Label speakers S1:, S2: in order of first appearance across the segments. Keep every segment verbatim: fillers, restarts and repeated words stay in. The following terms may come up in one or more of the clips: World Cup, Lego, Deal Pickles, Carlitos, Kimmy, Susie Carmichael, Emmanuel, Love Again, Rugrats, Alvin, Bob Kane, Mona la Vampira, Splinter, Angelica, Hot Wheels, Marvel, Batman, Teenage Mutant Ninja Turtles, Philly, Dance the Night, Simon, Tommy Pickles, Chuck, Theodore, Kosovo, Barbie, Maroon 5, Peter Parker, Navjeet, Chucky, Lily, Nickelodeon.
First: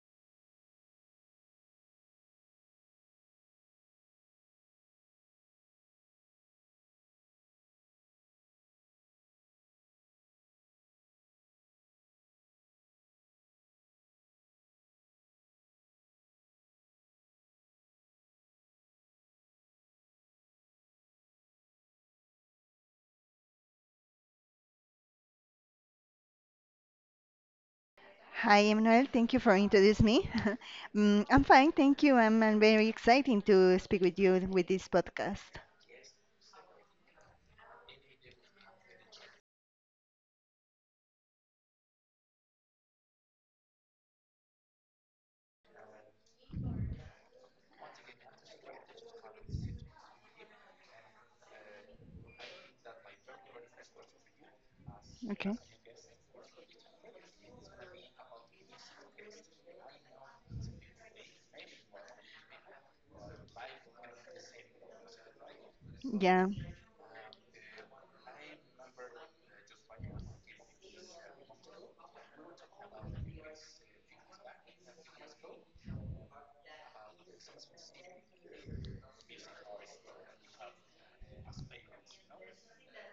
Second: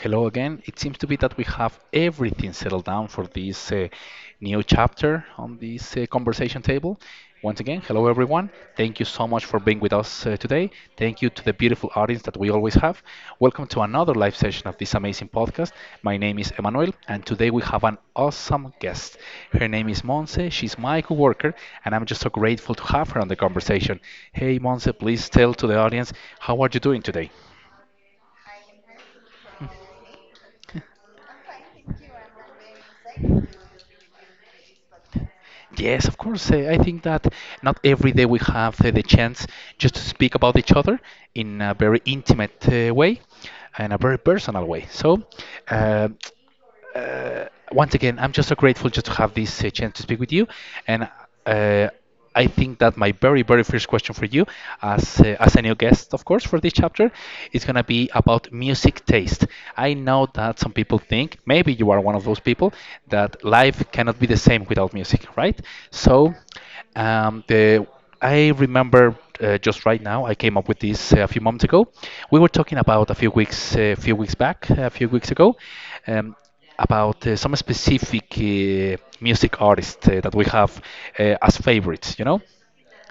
S1: Hello again. It seems to be that we have everything settled down for this uh, new chapter on this uh, conversation table. Once again, hello everyone. Thank you so much for being with us uh, today. Thank you to the beautiful audience that we always have. Welcome to another live session of this amazing podcast. My name is Emmanuel, and today we have an awesome guest. Her name is Monse. She's my coworker, and I'm just so grateful to have her on the conversation. Hey, Monse, please tell to the audience how are you doing today?
S2: Hi, Emmanuel. Thank you for introducing me. Mm, I'm fine, thank you. I'm, uh, very exciting to speak with you with this podcast.
S1: Yes, of course. Uh, I think that not every day we have uh, the chance just to speak about each other in a very intimate uh, way and a very personal way. So, uh, uh, once again, I'm just so grateful just to have this uh, chance to speak with you. And uh, I think that my very, very first question for you, as uh,
S2: Okay.
S1: as a new guest, of course, for this chapter, is gonna be about music taste. I know that some people think maybe you are one of those people that life cannot be the same without music, right? So,
S2: Yeah,
S1: um, the I remember uh, just right now I came up with this uh, a few moments ago. We were talking about a few weeks, a few weeks back, a few weeks ago. Um, about uh, some specific uh, music artists uh, that we have uh, as favorites, you know.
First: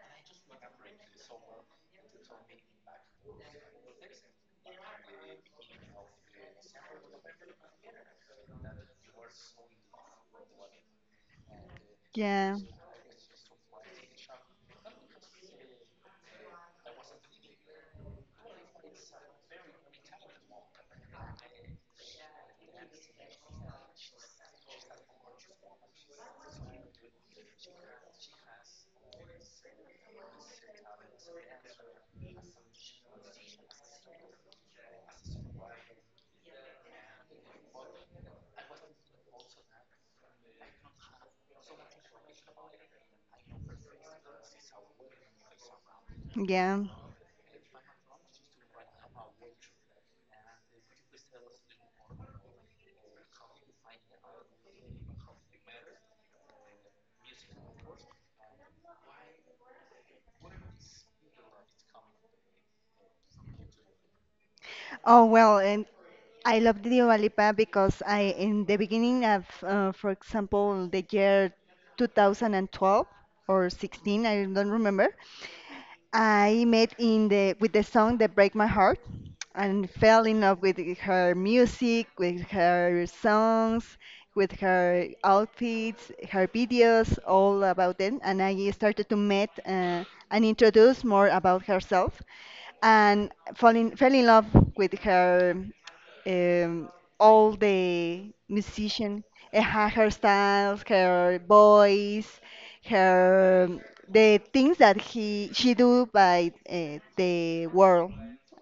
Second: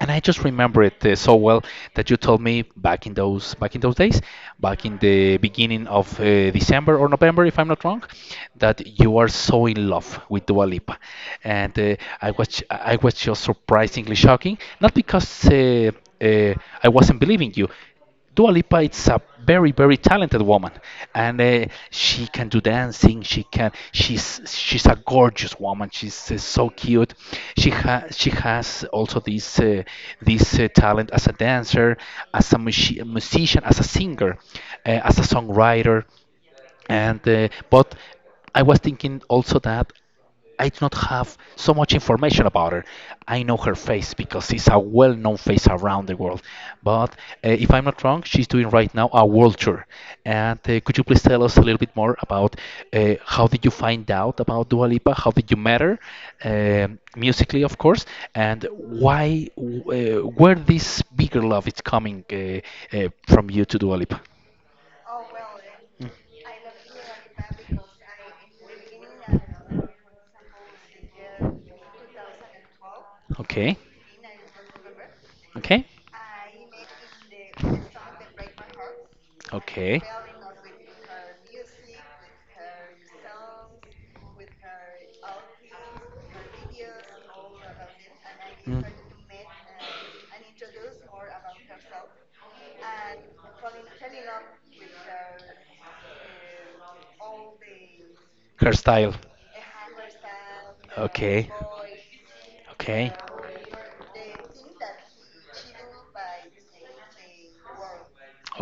S1: And I just remember it uh, so well that you told me back in those back in those days, back in the beginning of uh, December or November, if I'm not wrong, that you are so in love with Dua Lipa, and uh, I
S2: yeah,
S1: was I was just surprisingly shocking, not because uh, uh, I wasn't believing you. Dua Lipa is a very, very talented woman, and uh, she can do dancing. She can. She's she's a gorgeous woman. She's uh, so cute. She has she has also this uh, this uh, talent as a dancer, as a musi- musician, as a singer, uh, as a songwriter, and uh, but I was thinking also that I do not have so much information about her. I know her face because it's a well-known face around the world.
S2: yeah.
S1: But uh, if I'm not wrong, she's doing right now a world tour. And uh, could you please tell us a little bit more about uh, how did you find out about Dua Lipa? How did you meet her, um, musically, of course, and why, uh, where this bigger love is coming uh, uh, from you to Dua Lipa?
S2: Oh well, and I love Dua Lipa because I in the beginning of, uh, for example, the year two thousand twelve or
S1: Okay,
S2: sixteen, I don't remember.
S1: okay.
S2: I met in the with the song that break my heart and
S1: Okay.
S2: fell in love with her music, with her songs, with her outfits, her videos, all about them. And I
S1: Mm.
S2: started to meet uh, and introduce more about herself and fall in, fell in love with her um, all the
S1: Hairstyle.
S2: musician, eh, her hairstyles, her
S1: Okay.
S2: voice,
S1: Okay.
S2: her the things that he she do by uh, the world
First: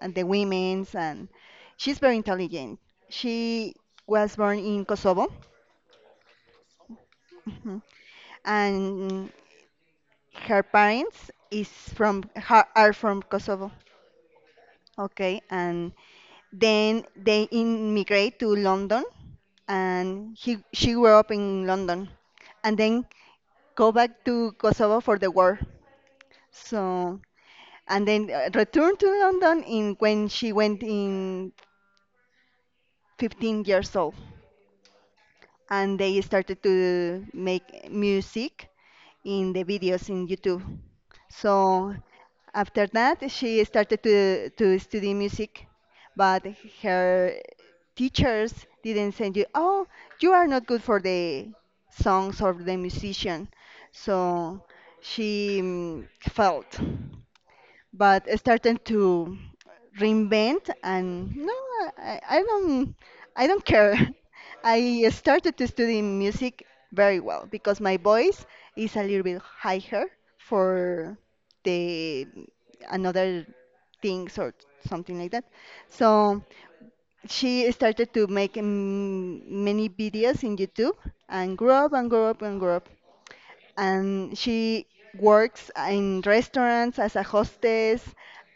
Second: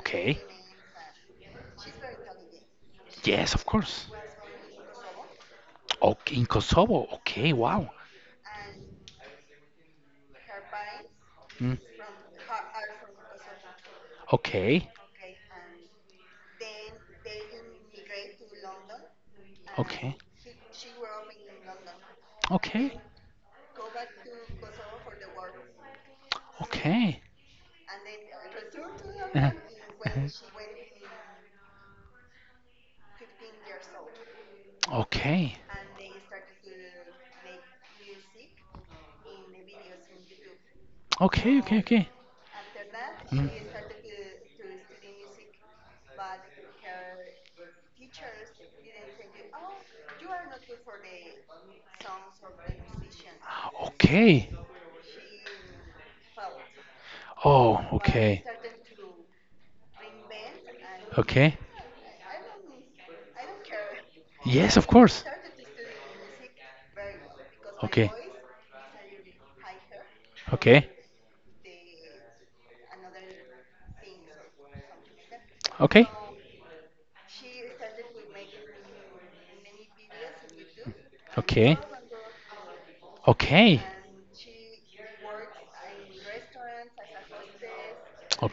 S2: and the women's and she's very intelligent.
S1: Yes, of
S2: She
S1: course.
S2: was born in Kosovo,
S1: Okay, in Kosovo. Okay,
S2: mhm,
S1: wow.
S2: and her parents is
S1: Mm.
S2: from ha- are from Kosovo.
S1: Okay.
S2: Okay, and then they immigrate to London,
S1: Okay.
S2: and he she grew up in London, and
S1: Okay.
S2: then go back to Kosovo for the war. So
S1: Okay.
S2: and then uh, returned to London in when she went in fifteen years old,
S1: Okay.
S2: and they started to make music in the videos in YouTube.
S1: Okay, okay,
S2: So
S1: okay.
S2: after that,
S1: Mm.
S2: she started to, to study music, but her teachers didn't say, you, oh, you are not good for the songs or the musician.
S1: Okay.
S2: So she mm, felt
S1: Oh,
S2: but
S1: okay.
S2: starting to reinvent and no,
S1: Okay.
S2: I, I don't I don't care.
S1: Yes, of
S2: I
S1: course.
S2: started to study music very well because my
S1: Okay.
S2: voice is a little bit higher
S1: Okay.
S2: for the another things or something like that.
S1: Okay.
S2: So she started to make mm, many videos in YouTube and grew
S1: Okay.
S2: up and grew up and grew up
S1: Okay.
S2: and she works in restaurants as a hostess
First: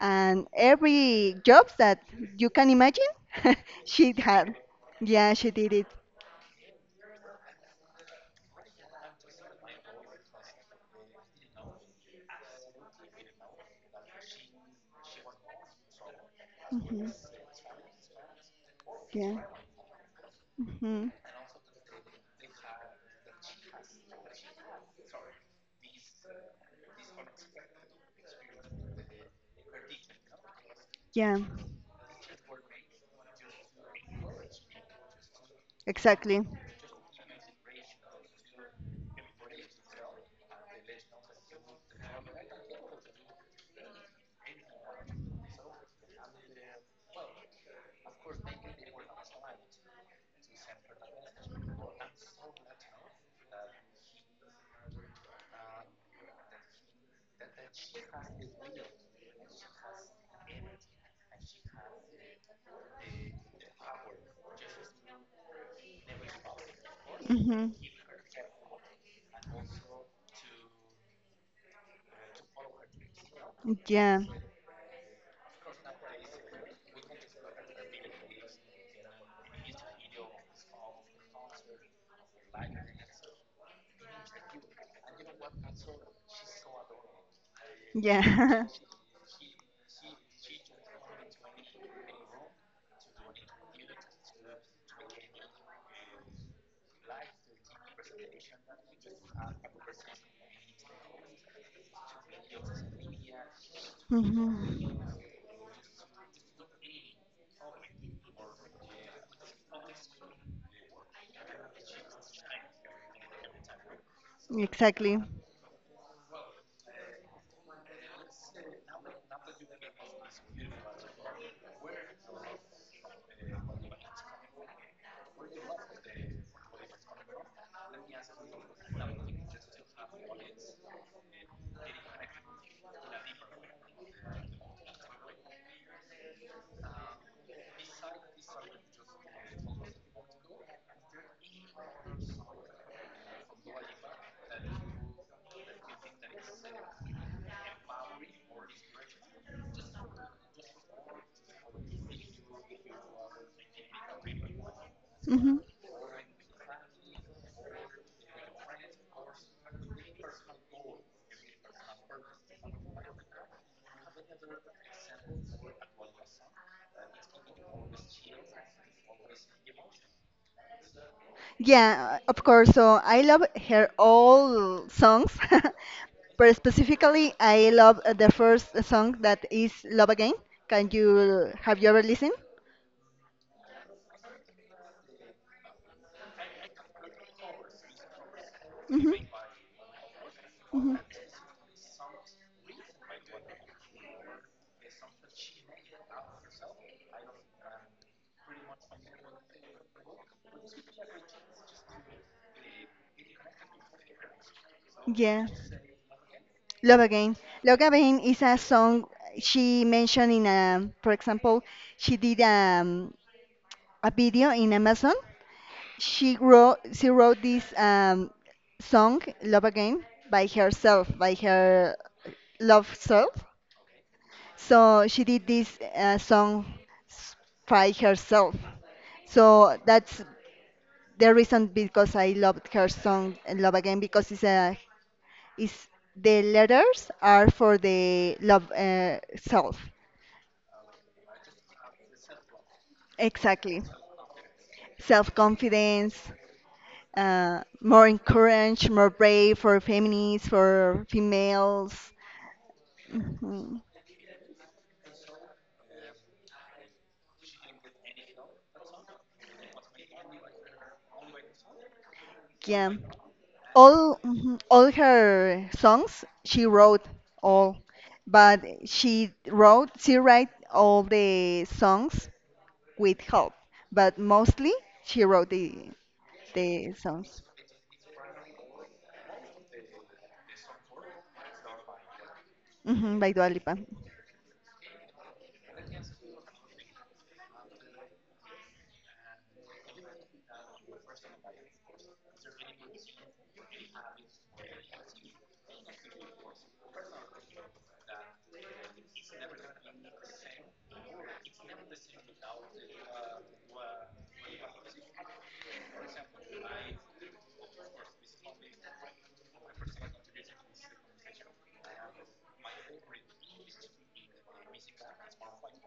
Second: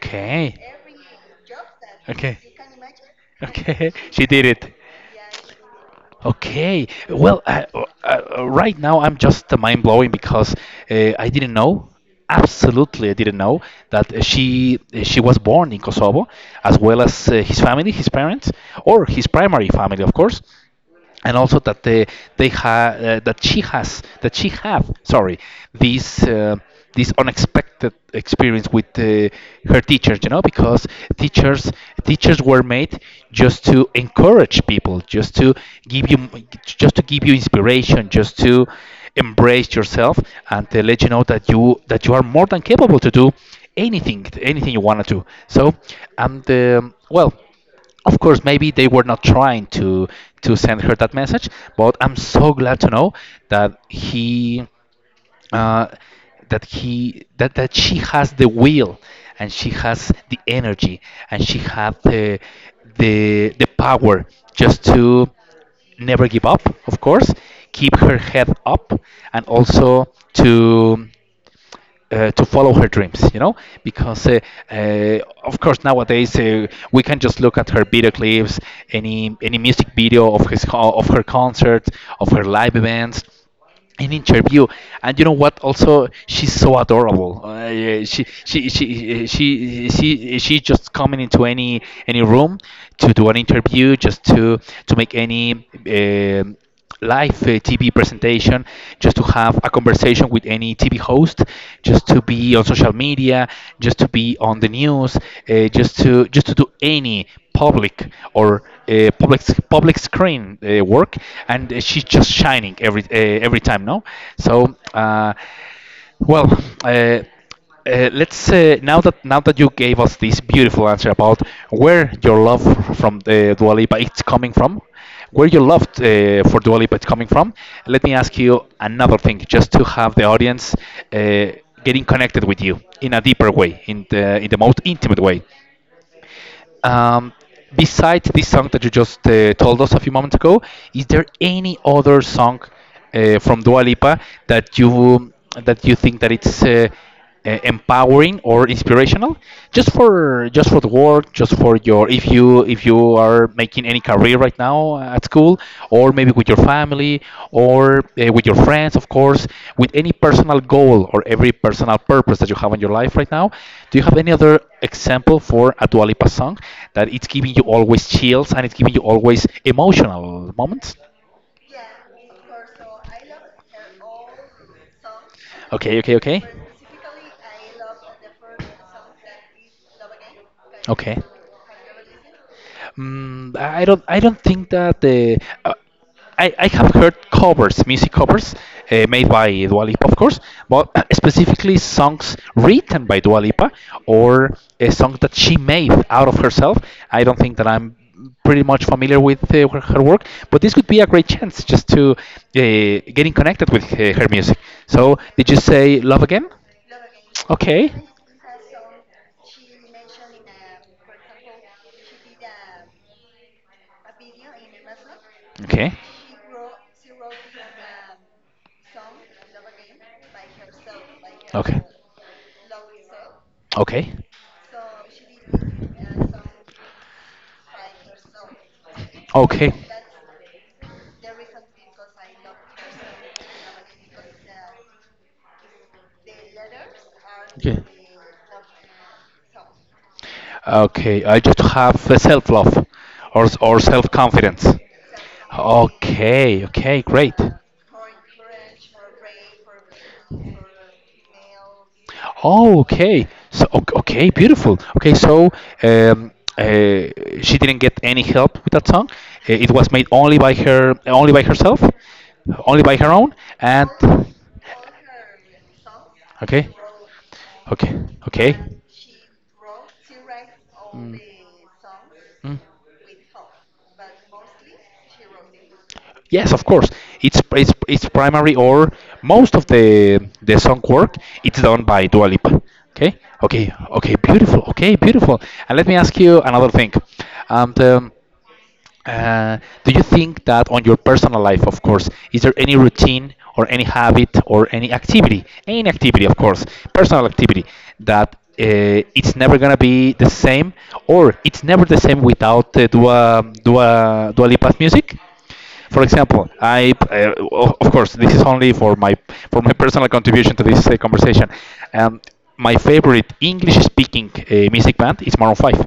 S2: and every jobs that
S1: Okay.
S2: you can imagine
S1: Okay.
S2: she
S1: She did
S2: had.
S1: it.
S2: Yeah, she did it.
S1: Okay. Well, I, uh, uh, right now I'm just mind blowing because uh, I didn't know. Absolutely, I didn't know that uh, she she was born in Kosovo, as well
S2: Mhm.
S1: as uh, his family, his parents, or his
S2: Yeah.
S1: primary family, of course,
S2: Hmm.
S1: and also that they they ha- uh, that she has that she have, sorry, this uh, this unexpected experience with uh, her teachers, you know, because
S2: Yeah.
S1: teachers teachers were made just to encourage people, just to give you
S2: Exactly.
S1: just to give you inspiration, just to embrace yourself, and to let you know that you that you are more than capable to do anything anything you want to do. So, and um, well, of course maybe they were not trying to to send her that message, but I'm so glad to know that he uh, that he that, that she has the will, and she has the energy, and she has the the the power just to never give up, of course,
S2: Hmm.
S1: keep her head up, and also to uh, to follow her dreams, you know,
S2: Yeah.
S1: because uh, uh, of course nowadays uh, we can just look at her video clips, any any music video, of his co- of her concerts, of her live events, an interview. And you know what, also she's so adorable, uh, yeah, she, she
S2: Yeah.
S1: she she she she just coming into any any room to do an interview, just to to make any um live uh, TV presentation, just to have a conversation with any T V host, just to be on social media, just to be on the
S2: Hmm.
S1: news, uh, just to just to do any public or uh, public public screen uh, work, and uh, she's just shining every uh, every time, no? So,
S2: Exactly.
S1: uh, well, uh, uh, let's uh, now that now that you gave us this beautiful answer about where your love from the Dua Lipa it's coming from, where your love uh, for Dua Lipa it's coming from, let me ask you another thing, just to have the audience uh, getting connected with you in a deeper way, in the in the most intimate way. Um, besides this song that you just uh, told us a few moments ago, is there any other song uh, from Dua Lipa that you that you think that it's uh, uh, empowering or inspirational? Just for just for the work, just for your if you if you are making any career right now at school,
S2: Hmm.
S1: or maybe with your family, or uh, with your friends, of course, with any personal goal or every personal purpose that you have in your life right now. Do you have any other example for a Dua Lipa song that it's giving you always chills and it's giving you always emotional moments?
S2: Yeah, of course. So I love her all songs,
S1: Okay, okay, okay.
S2: but specifically I love uh, the first song that is "Love Again." Can
S1: Okay.
S2: you Have you ever listened?
S1: Mm, I don't. I don't think that the. Uh, I, I have heard covers, music covers, uh,
S2: Hmm.
S1: made by Dua Lipa, of course, but
S2: Hmm.
S1: specifically songs written by Dua Lipa, or a song that she made out of herself. I don't think that I'm pretty much familiar with uh, her her work, but this could be a great chance just to uh, getting connected with uh, her music. So,
S2: Yeah,
S1: did you say Love Again?
S2: "Love Again." "Love
S1: Okay.
S2: Again" is a song she mentioned in a, for example, she did um, a video in Amazon.
S1: Okay.
S2: She wrote she wrote this um, song "Love Again" by herself, by
S1: Okay.
S2: her love self.
S1: Okay.
S2: So she did this uh, song s- by herself. So that's the reason
S1: Okay.
S2: because I loved her song uh, "Love Again" because it's a it's, the letters are for the love uh, self.
S1: Okay, I just have self-love or or
S2: Exactly,
S1: self-confidence.
S2: self confidence,
S1: Okay, okay, great.
S2: uh, more encouraged, more brave for feminists, for females.
S1: Oh, okay. So,
S2: Mhm.
S1: ok- okay, beautiful. Okay, so um, uh, she didn't get any help with that song. Uh, It was made only by her, only by herself, only
S2: Yeah.
S1: by her own. And
S2: All mhm, all her songs she
S1: okay,
S2: wrote all,
S1: okay, okay.
S2: but she wrote she write all
S1: Mm.
S2: the songs
S1: Mm.
S2: with help, but mostly she wrote the
S1: Yes, of course.
S2: the
S1: It's
S2: songs.
S1: it's it's primary, or most of the the song work it's done by Dua Lipa.
S2: Hmm.
S1: Okay,
S2: By Dua
S1: okay,
S2: Lipa.
S1: okay, beautiful. Okay, beautiful. And let me ask you another thing. Um, the, uh, do you think that on your personal life, of course, is there any routine or any habit or any activity, any activity, of course, personal activity that uh, it's never gonna be the same, or it's never the same without uh, Dua Dua Dua Lipa's music? For example, I uh, o- of course this is only for my for my personal contribution to this uh, conversation. Um, my favorite English-speaking uh, music band is Maroon five,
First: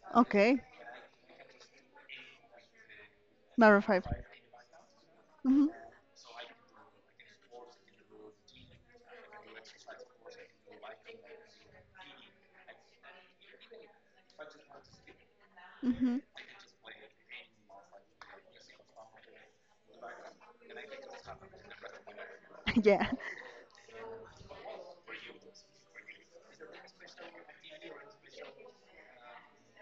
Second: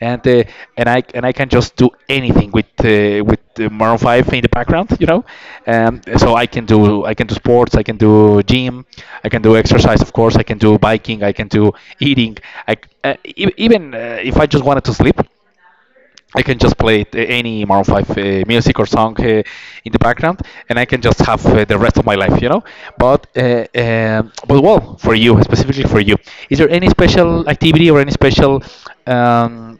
S1: and uh,
S2: Okay.
S1: and I and I can just do anything with uh, with uh,
S2: Maroon
S1: Maroon
S2: five.
S1: five in the background, you know.
S2: Hmm.
S1: Um, so I can do I can do sports, I can do gym, I can do exercise, of course, I can do biking, I can do eating. I c- uh, e- even uh, if I just wanted to sleep,
S2: Hmm.
S1: I can just play it, uh, any Maroon five uh, music or song uh, in the background, and I can just have uh, the rest of my life, you know.
S2: Yeah.
S1: But uh, um, but well, for you, specifically for you, is there any special activity or any special um,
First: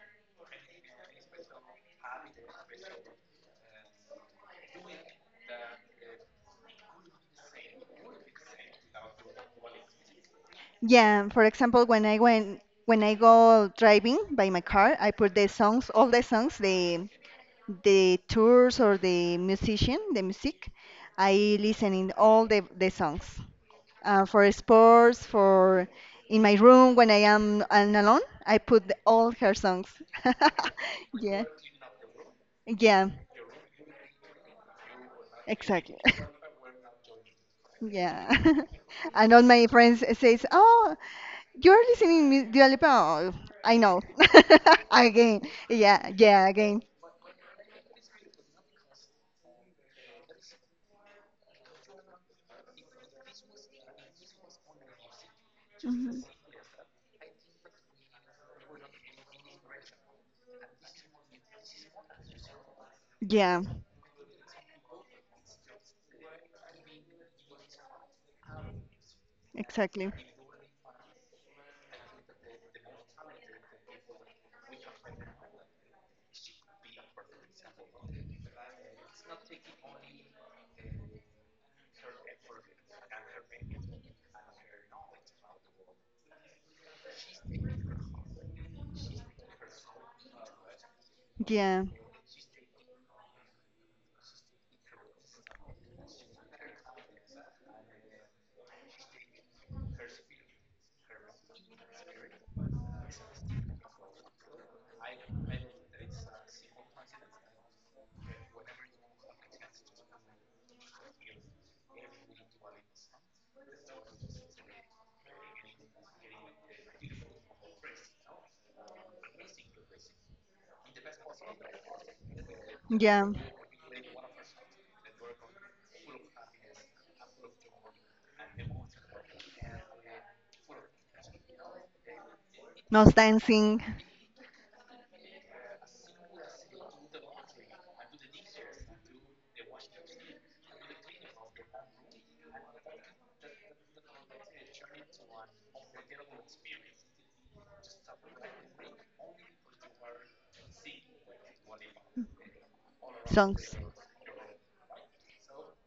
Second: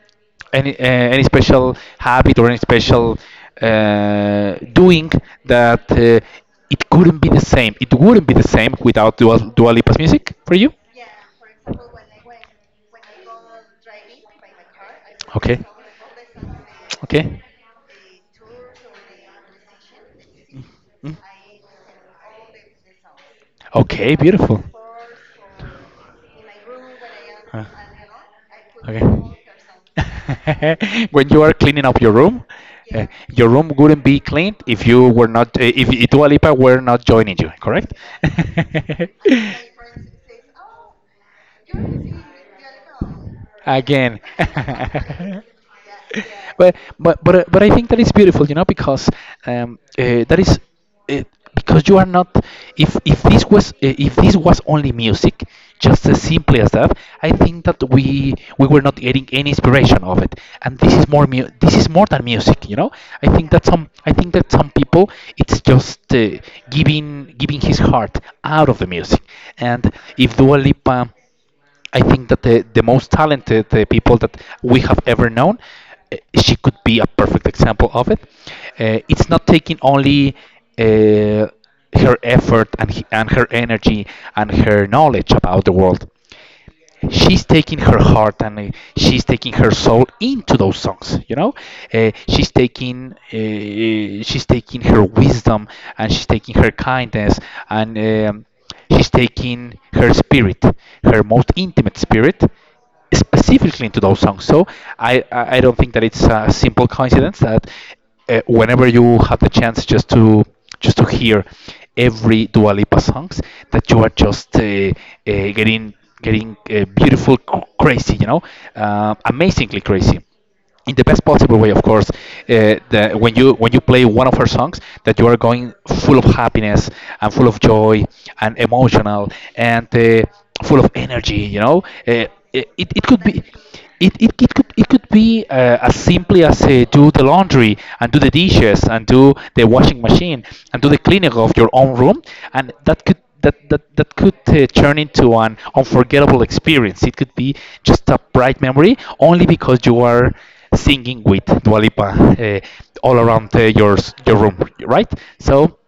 S1: any uh, any special habit or any special uh, doing that uh, it couldn't be the same? It wouldn't be the same without Dua, Dua Lipa's music for you.
S2: Yeah, for example, when I went when I go driving by my car, I put the
S1: Okay.
S2: songs, all the songs the
S1: Okay.
S2: the tours or the musician, the music,
S1: Mm.
S2: I listen in all the, the songs.
S1: Okay,
S2: Uh, for
S1: beautiful.
S2: sports, for in my room when I
S1: Uh,
S2: am and alone, I put the,
S1: Okay.
S2: all her songs.
S1: When you
S2: Yeah.
S1: are cleaning up your room, uh,
S2: Yeah,
S1: your room wouldn't be cleaned if you were not, uh, if
S2: exactly.
S1: Dua Lipa were not joining you, correct?
S2: Yeah. And all my friends says, "Oh, you're listening to Dua Lipa." Oh, I know.
S1: again.
S2: Again. Yeah, yeah,
S1: but
S2: again.
S1: but but uh, but I think that is beautiful, you know, because um, uh, that is uh, because you are not. If if this was uh, if this was only music, just as
S2: Mhm.
S1: simply as that, I think that we we were not getting any inspiration of it, and this is more mu- this is more than music, you know. I think
S2: Yeah,
S1: that some i think that some people, it's just uh, giving giving his heart out of the music. And
S2: exactly.
S1: if Dua Lipa I think that the, the most talented uh, people that we have ever known, uh, she could be a perfect example of it. Uh, it's not taking only uh, her effort and, he- and her energy, and her knowledge about the world. She's taking her heart, and uh, she's taking her soul into those songs you know
S2: Yeah,
S1: uh, she's taking uh, uh, she's taking her wisdom, and she's taking her kindness, and um, she's taking her spirit, her most intimate spirit, specifically into those songs. So I, I I don't think that it's a simple coincidence that, uh, whenever you have the chance just to just to hear every Dua Lipa songs, that you are just uh, uh, getting getting uh, beautiful, cr- crazy, you know, uh, amazingly crazy, in the best possible way, of course. Uh, the,
S2: yeah.
S1: when you when you play one of her songs, that you are going full of happiness, and full of joy, and emotional, and uh, full of energy. You know, uh, it, it
S2: No
S1: could be.
S2: dancing.
S1: It, it, it could it could be uh, as simply as uh, do the laundry, and do the dishes, and do the washing machine, and do the cleaning of your own room, and that could that that, that could uh, turn into an unforgettable experience. It could be just a bright memory only because you are singing with Dua Lipa uh, all around uh,
S2: Songs.
S1: your s- your room, right? So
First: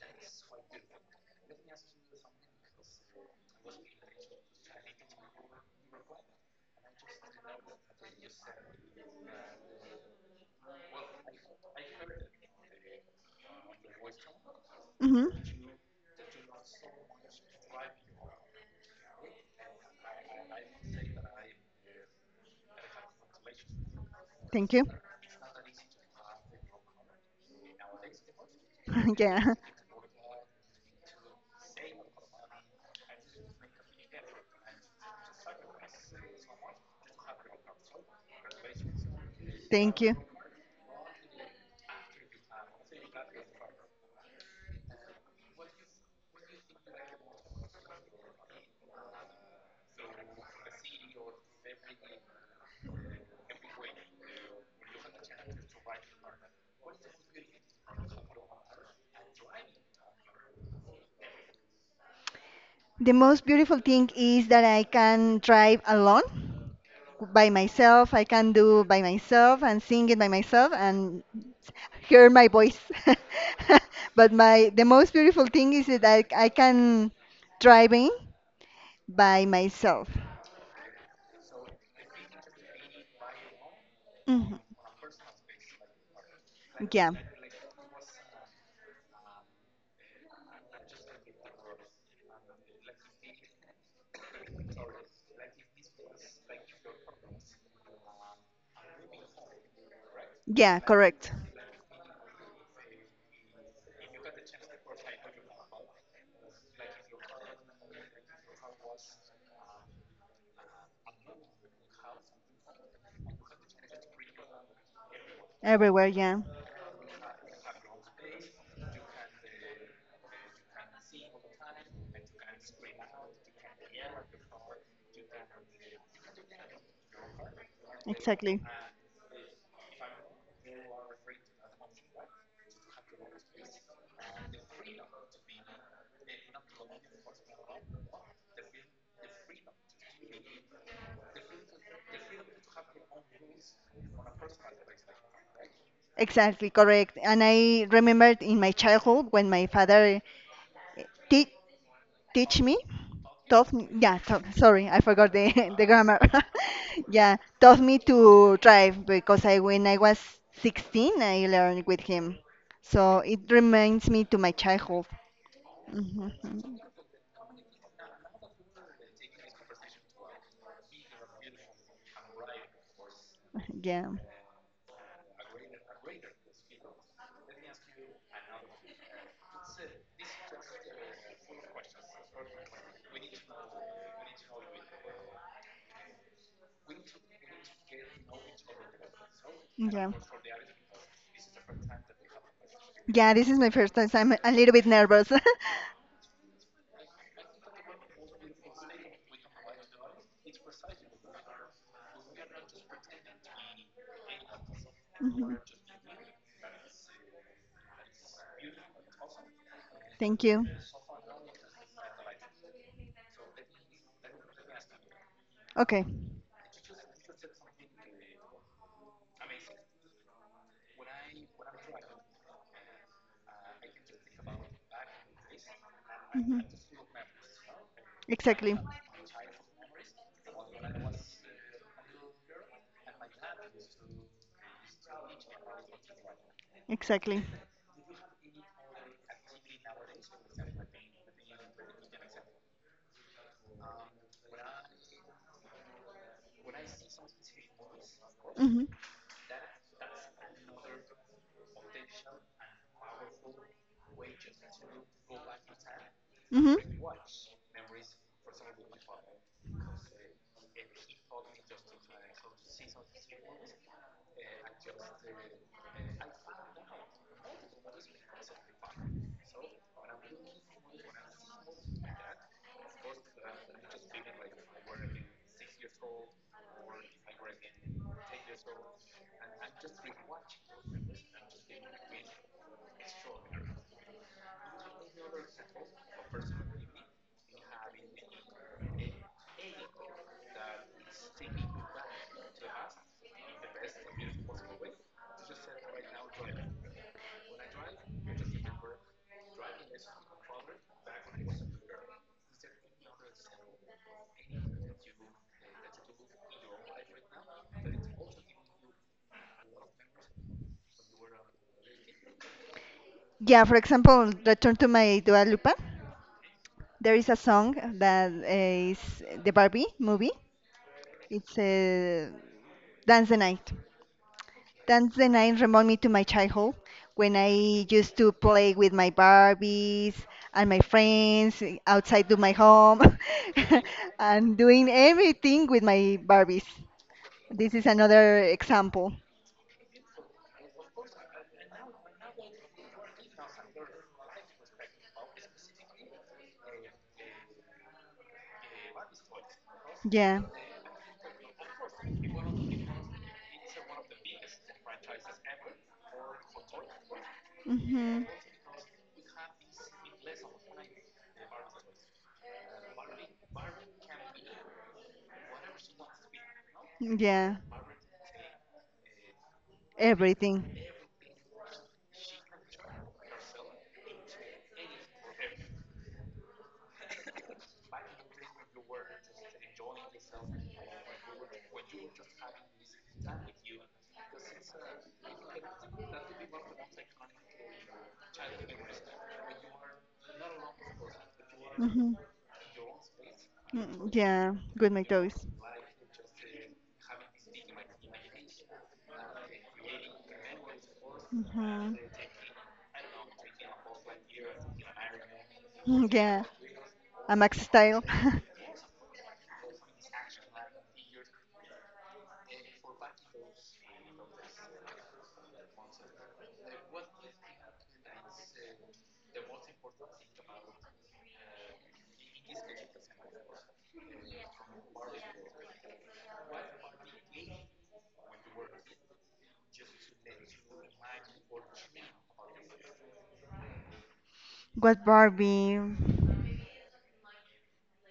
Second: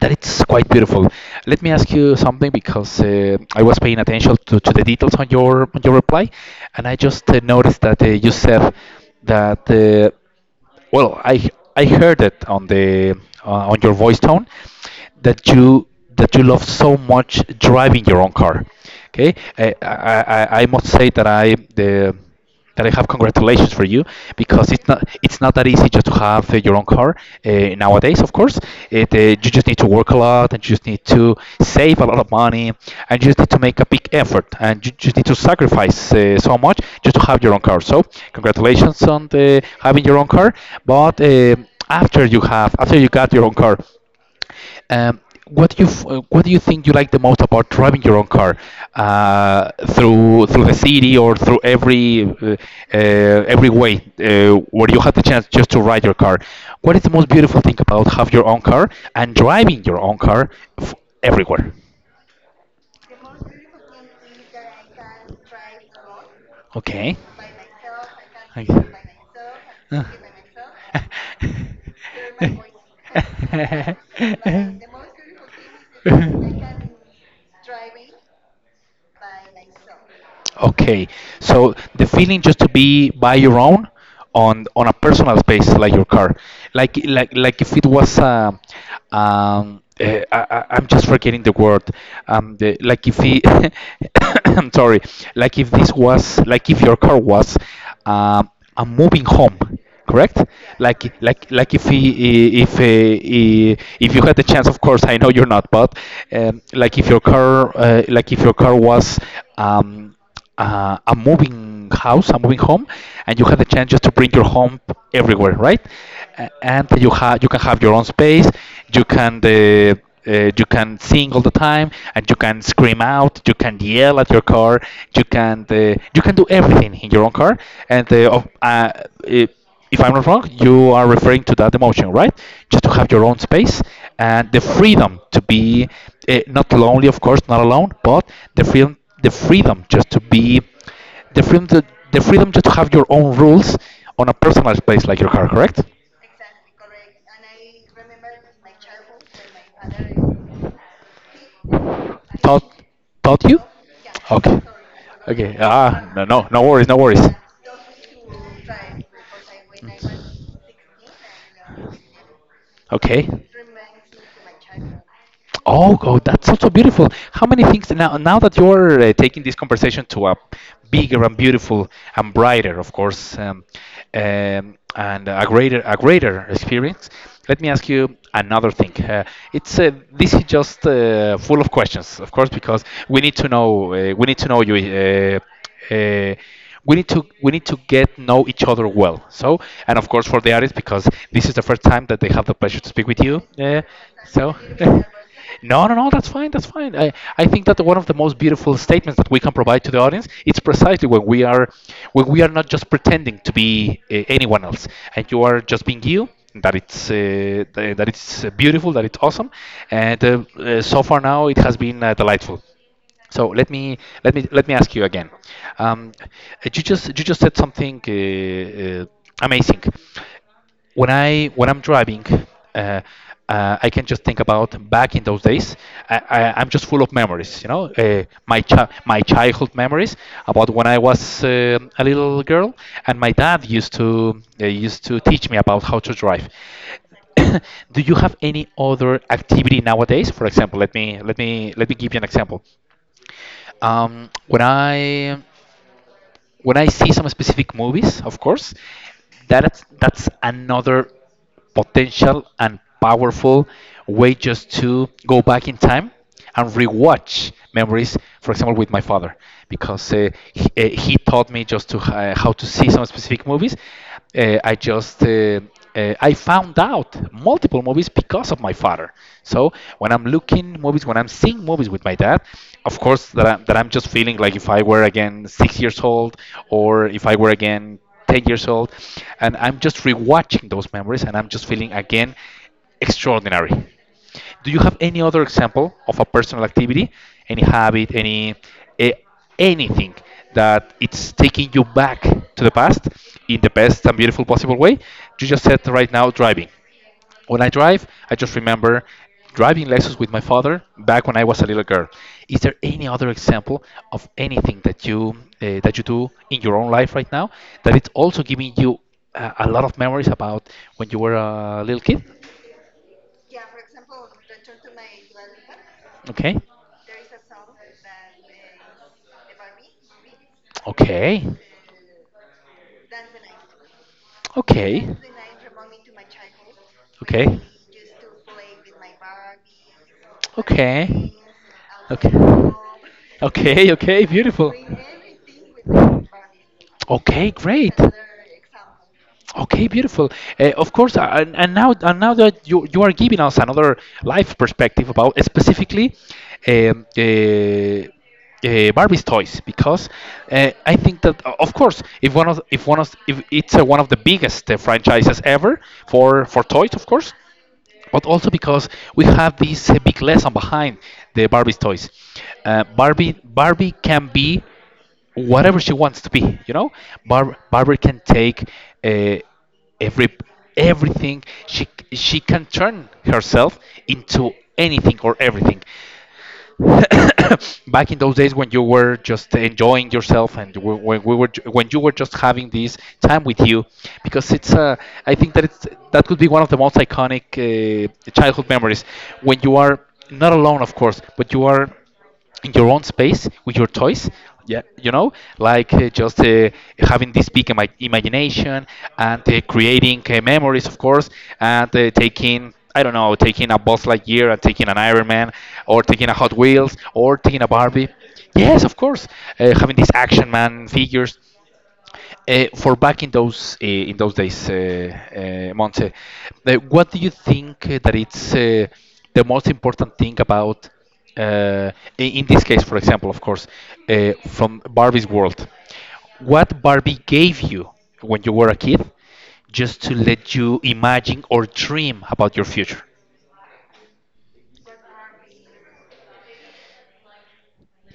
S1: that it's quite beautiful. Let me ask you something, because uh, I was paying attention to, to the details on your on your reply, and I just uh, noticed that uh, you said that, uh, well, I h- I heard it on the uh, on your voice tone,
S2: Hmm.
S1: that you that you love so much driving your own car. Okay. Eh, I I, I I must say that, I the that I have congratulations for you, because
S2: Thank you.
S1: it's not it's not that easy just to have uh, your own car uh, nowadays. Of course, it uh, you
S2: Yeah,
S1: just need to work a lot, and you just need to save a lot of money, and you just need to make a big effort, and you just need to sacrifice uh, so much just to have your own car. So congratulations on the
S2: thank
S1: having
S2: you.
S1: your own car, but um after you have after you got your own car, um, what do you f- uh, what do you think you like the most about driving your own car, uh, through through the city, or through every uh, uh, every way uh, where you had the chance just to ride your car? What is the most beautiful thing about have your own car, and driving your own car, f- everywhere?
S2: The most beautiful thing is that I can drive alone
S1: Okay.
S2: by myself. I can
S1: Okay.
S2: do by myself and sing it by myself and hear my voice. But my the most beautiful thing is that
S1: Uh.
S2: I, I can driving by myself.
S1: Okay, so the feeling just to be by your own,
S2: Hmm.
S1: on on a personal space like your car, like
S2: Yeah,
S1: like like if it was, um um uh, I, I- I'm just forgetting the word, um the, like if he I'm sorry, like if this was, like if your car was um a moving home, correct?
S2: yeah,
S1: Like
S2: correct.
S1: like like if he if uh, if you had the chance, of course, I know you're not, but um, like if your car uh, like if your car was um uh, a moving house, a moving home, and you have the chance just to bring your home everywhere, right?
S2: Everywhere, yeah.
S1: A- And you have you can have your own space. You can uh, uh, you can sing all the time, and you can scream out. You can yell at your car. You can uh, you can do everything in your own car, and uh, of-
S2: Exactly.
S1: uh, it, if I'm not wrong, you are referring to that emotion, right? Just to have your own space, and the freedom to be uh, not lonely, of course, not alone, but the freedom, the freedom just to be, the freedom, to, the freedom just to have your own rules on a personal space like your car, correct?
S2: Exactly, correct. And I remembered in my childhood when my father Teach, teach me.
S1: Taught you?
S2: Taught me, yeah, to, sorry, I forgot the, the grammar.
S1: Worries, no worries.
S2: Yeah, taught me to drive because I when I was sixteen, I learned with him. So
S1: Okay.
S2: it
S1: It
S2: reminds me to my childhood.
S1: Oh, God,
S2: Mhm.
S1: that's also beautiful. How many things now? Now that you're uh, taking this conversation to a bigger and beautiful, and brighter, of course, um,
S2: Yeah,
S1: um, and a greater a greater experience. Let me ask you another thing. Uh, it's uh, This is just uh, full of questions, of course, because we need to know uh, we need to know you. Uh, uh, we need to we need to get know each other well. So, and of
S2: yeah.
S1: course for the artists, because this is the first time that they have the pleasure to speak with
S2: Yeah,
S1: you.
S2: this is my
S1: Uh,
S2: first time, so I'm a
S1: so.
S2: little bit nervous.
S1: No, no, no, that's fine, that's fine. I, I think that one of the most beautiful statements that we can provide to the audience, it's precisely when we are when we are not just pretending to be uh, anyone else, and you
S2: Mhm.
S1: are just being you, that it's uh, th- that it's uh, beautiful, that it's awesome. And uh,
S2: Thank you.
S1: uh, so far now it has been uh, delightful. So let me let me let me ask you again.
S2: Okay.
S1: Um, you just you just said something uh, uh, amazing. When I when I'm driving, uh, uh, I can just think about back in those days. I, I,
S2: Mhm.
S1: I'm just full of memories, you know, uh, my
S2: Exactly,
S1: chi- my childhood memories about when I was um a little girl, and my dad used to uh, used to teach me about how to drive.
S2: exactly.
S1: Do you have any other activity nowadays? For example, let me let me let me give you an example. Um, when I when I see some specific movies, of course,
S2: Mm-hmm.
S1: that's that's another potential and powerful way just to go back in time and
S2: Mm-hmm.
S1: rewatch memories, for example, with my father, because uh, he, uh, he taught me just to, uh, how to see some specific movies. Uh, I just uh, uh, I found out multiple movies because of my father. So when I'm looking movies, when I'm seeing movies with my dad, of course that I'm, that I'm just feeling like if I were again six years old, or if I were again ten years old, and I'm just rewatching those memories, and I'm just feeling again extraordinary. Do you have any other example of a personal activity, any habit, any eh, anything that it's taking you back to the past in the best and beautiful possible way? You just said right now driving. When I drive, I just remember driving Lexus with my father back when I was a little girl. Is there any other example of anything that you uh, that you do in your own life right now, that it's also giving you uh, a lot of memories about when you were a little kid?
S2: Yeah, for example, Return to My Dua Lipa.
S1: Okay,
S2: There is a song that uh, is the Barbie movie.
S1: okay.
S2: It's, uh, Dance the Night.
S1: Okay.
S2: Dance the Night remind me to my childhood when I
S1: Okay.
S2: used to play with my Barbies and my
S1: Okay.
S2: friends
S1: Okay.
S2: outside of my home
S1: Okay, okay,
S2: and
S1: beautiful.
S2: doing everything with my Barbies.
S1: Okay,
S2: This is
S1: great.
S2: another example.
S1: Okay, beautiful. Uh, of course, uh, and, and now and now that you you are giving us another life perspective about, uh, specifically, um, uh, uh, Barbie's toys, because
S2: Yeah.
S1: uh, I think that uh, of course, if one of if one of if it's uh, one of the biggest uh, franchises ever for for toys, of course,
S2: Hmm.
S1: but also because we have this uh, big lesson behind the Barbie's toys. Uh, Barbie Barbie can be whatever she wants to be you know Barb-
S2: Yeah.
S1: barbara can take uh, every
S2: Everything.
S1: everything she she can turn herself into anything or everything. Back in those days when you were just enjoying yourself, and w- when we were ju- when you were just having this time with you, because it's uh, I think that it's that could be one of the most iconic uh, childhood memories, when you are not alone, of course, but you are
S2: Mhm.
S1: in your own space with your
S2: Mm,
S1: toys.
S2: yeah,
S1: Yeah,
S2: good
S1: you know
S2: McDough's.
S1: like, uh, just uh, having this big ima- imagination, and uh, creating uh, memories, of course, and
S2: Mhm.
S1: uh, taking, I don't know, taking a boss like year, and taking an iron man, or
S2: Mm,
S1: taking a
S2: yeah,
S1: hot wheels, or
S2: a
S1: taking
S2: Max
S1: a
S2: style.
S1: barbie. Yes, of course, uh, having these action man figures, uh, for back in those, uh, in those days. uh, uh, Monte, uh, what do you think uh, that it's uh, the most important thing about, uh, in in this case, for example, of course, uh, from Barbie's world? What Barbie gave you when you were a kid, just to let you imagine or dream about your future?
S2: What Barbie?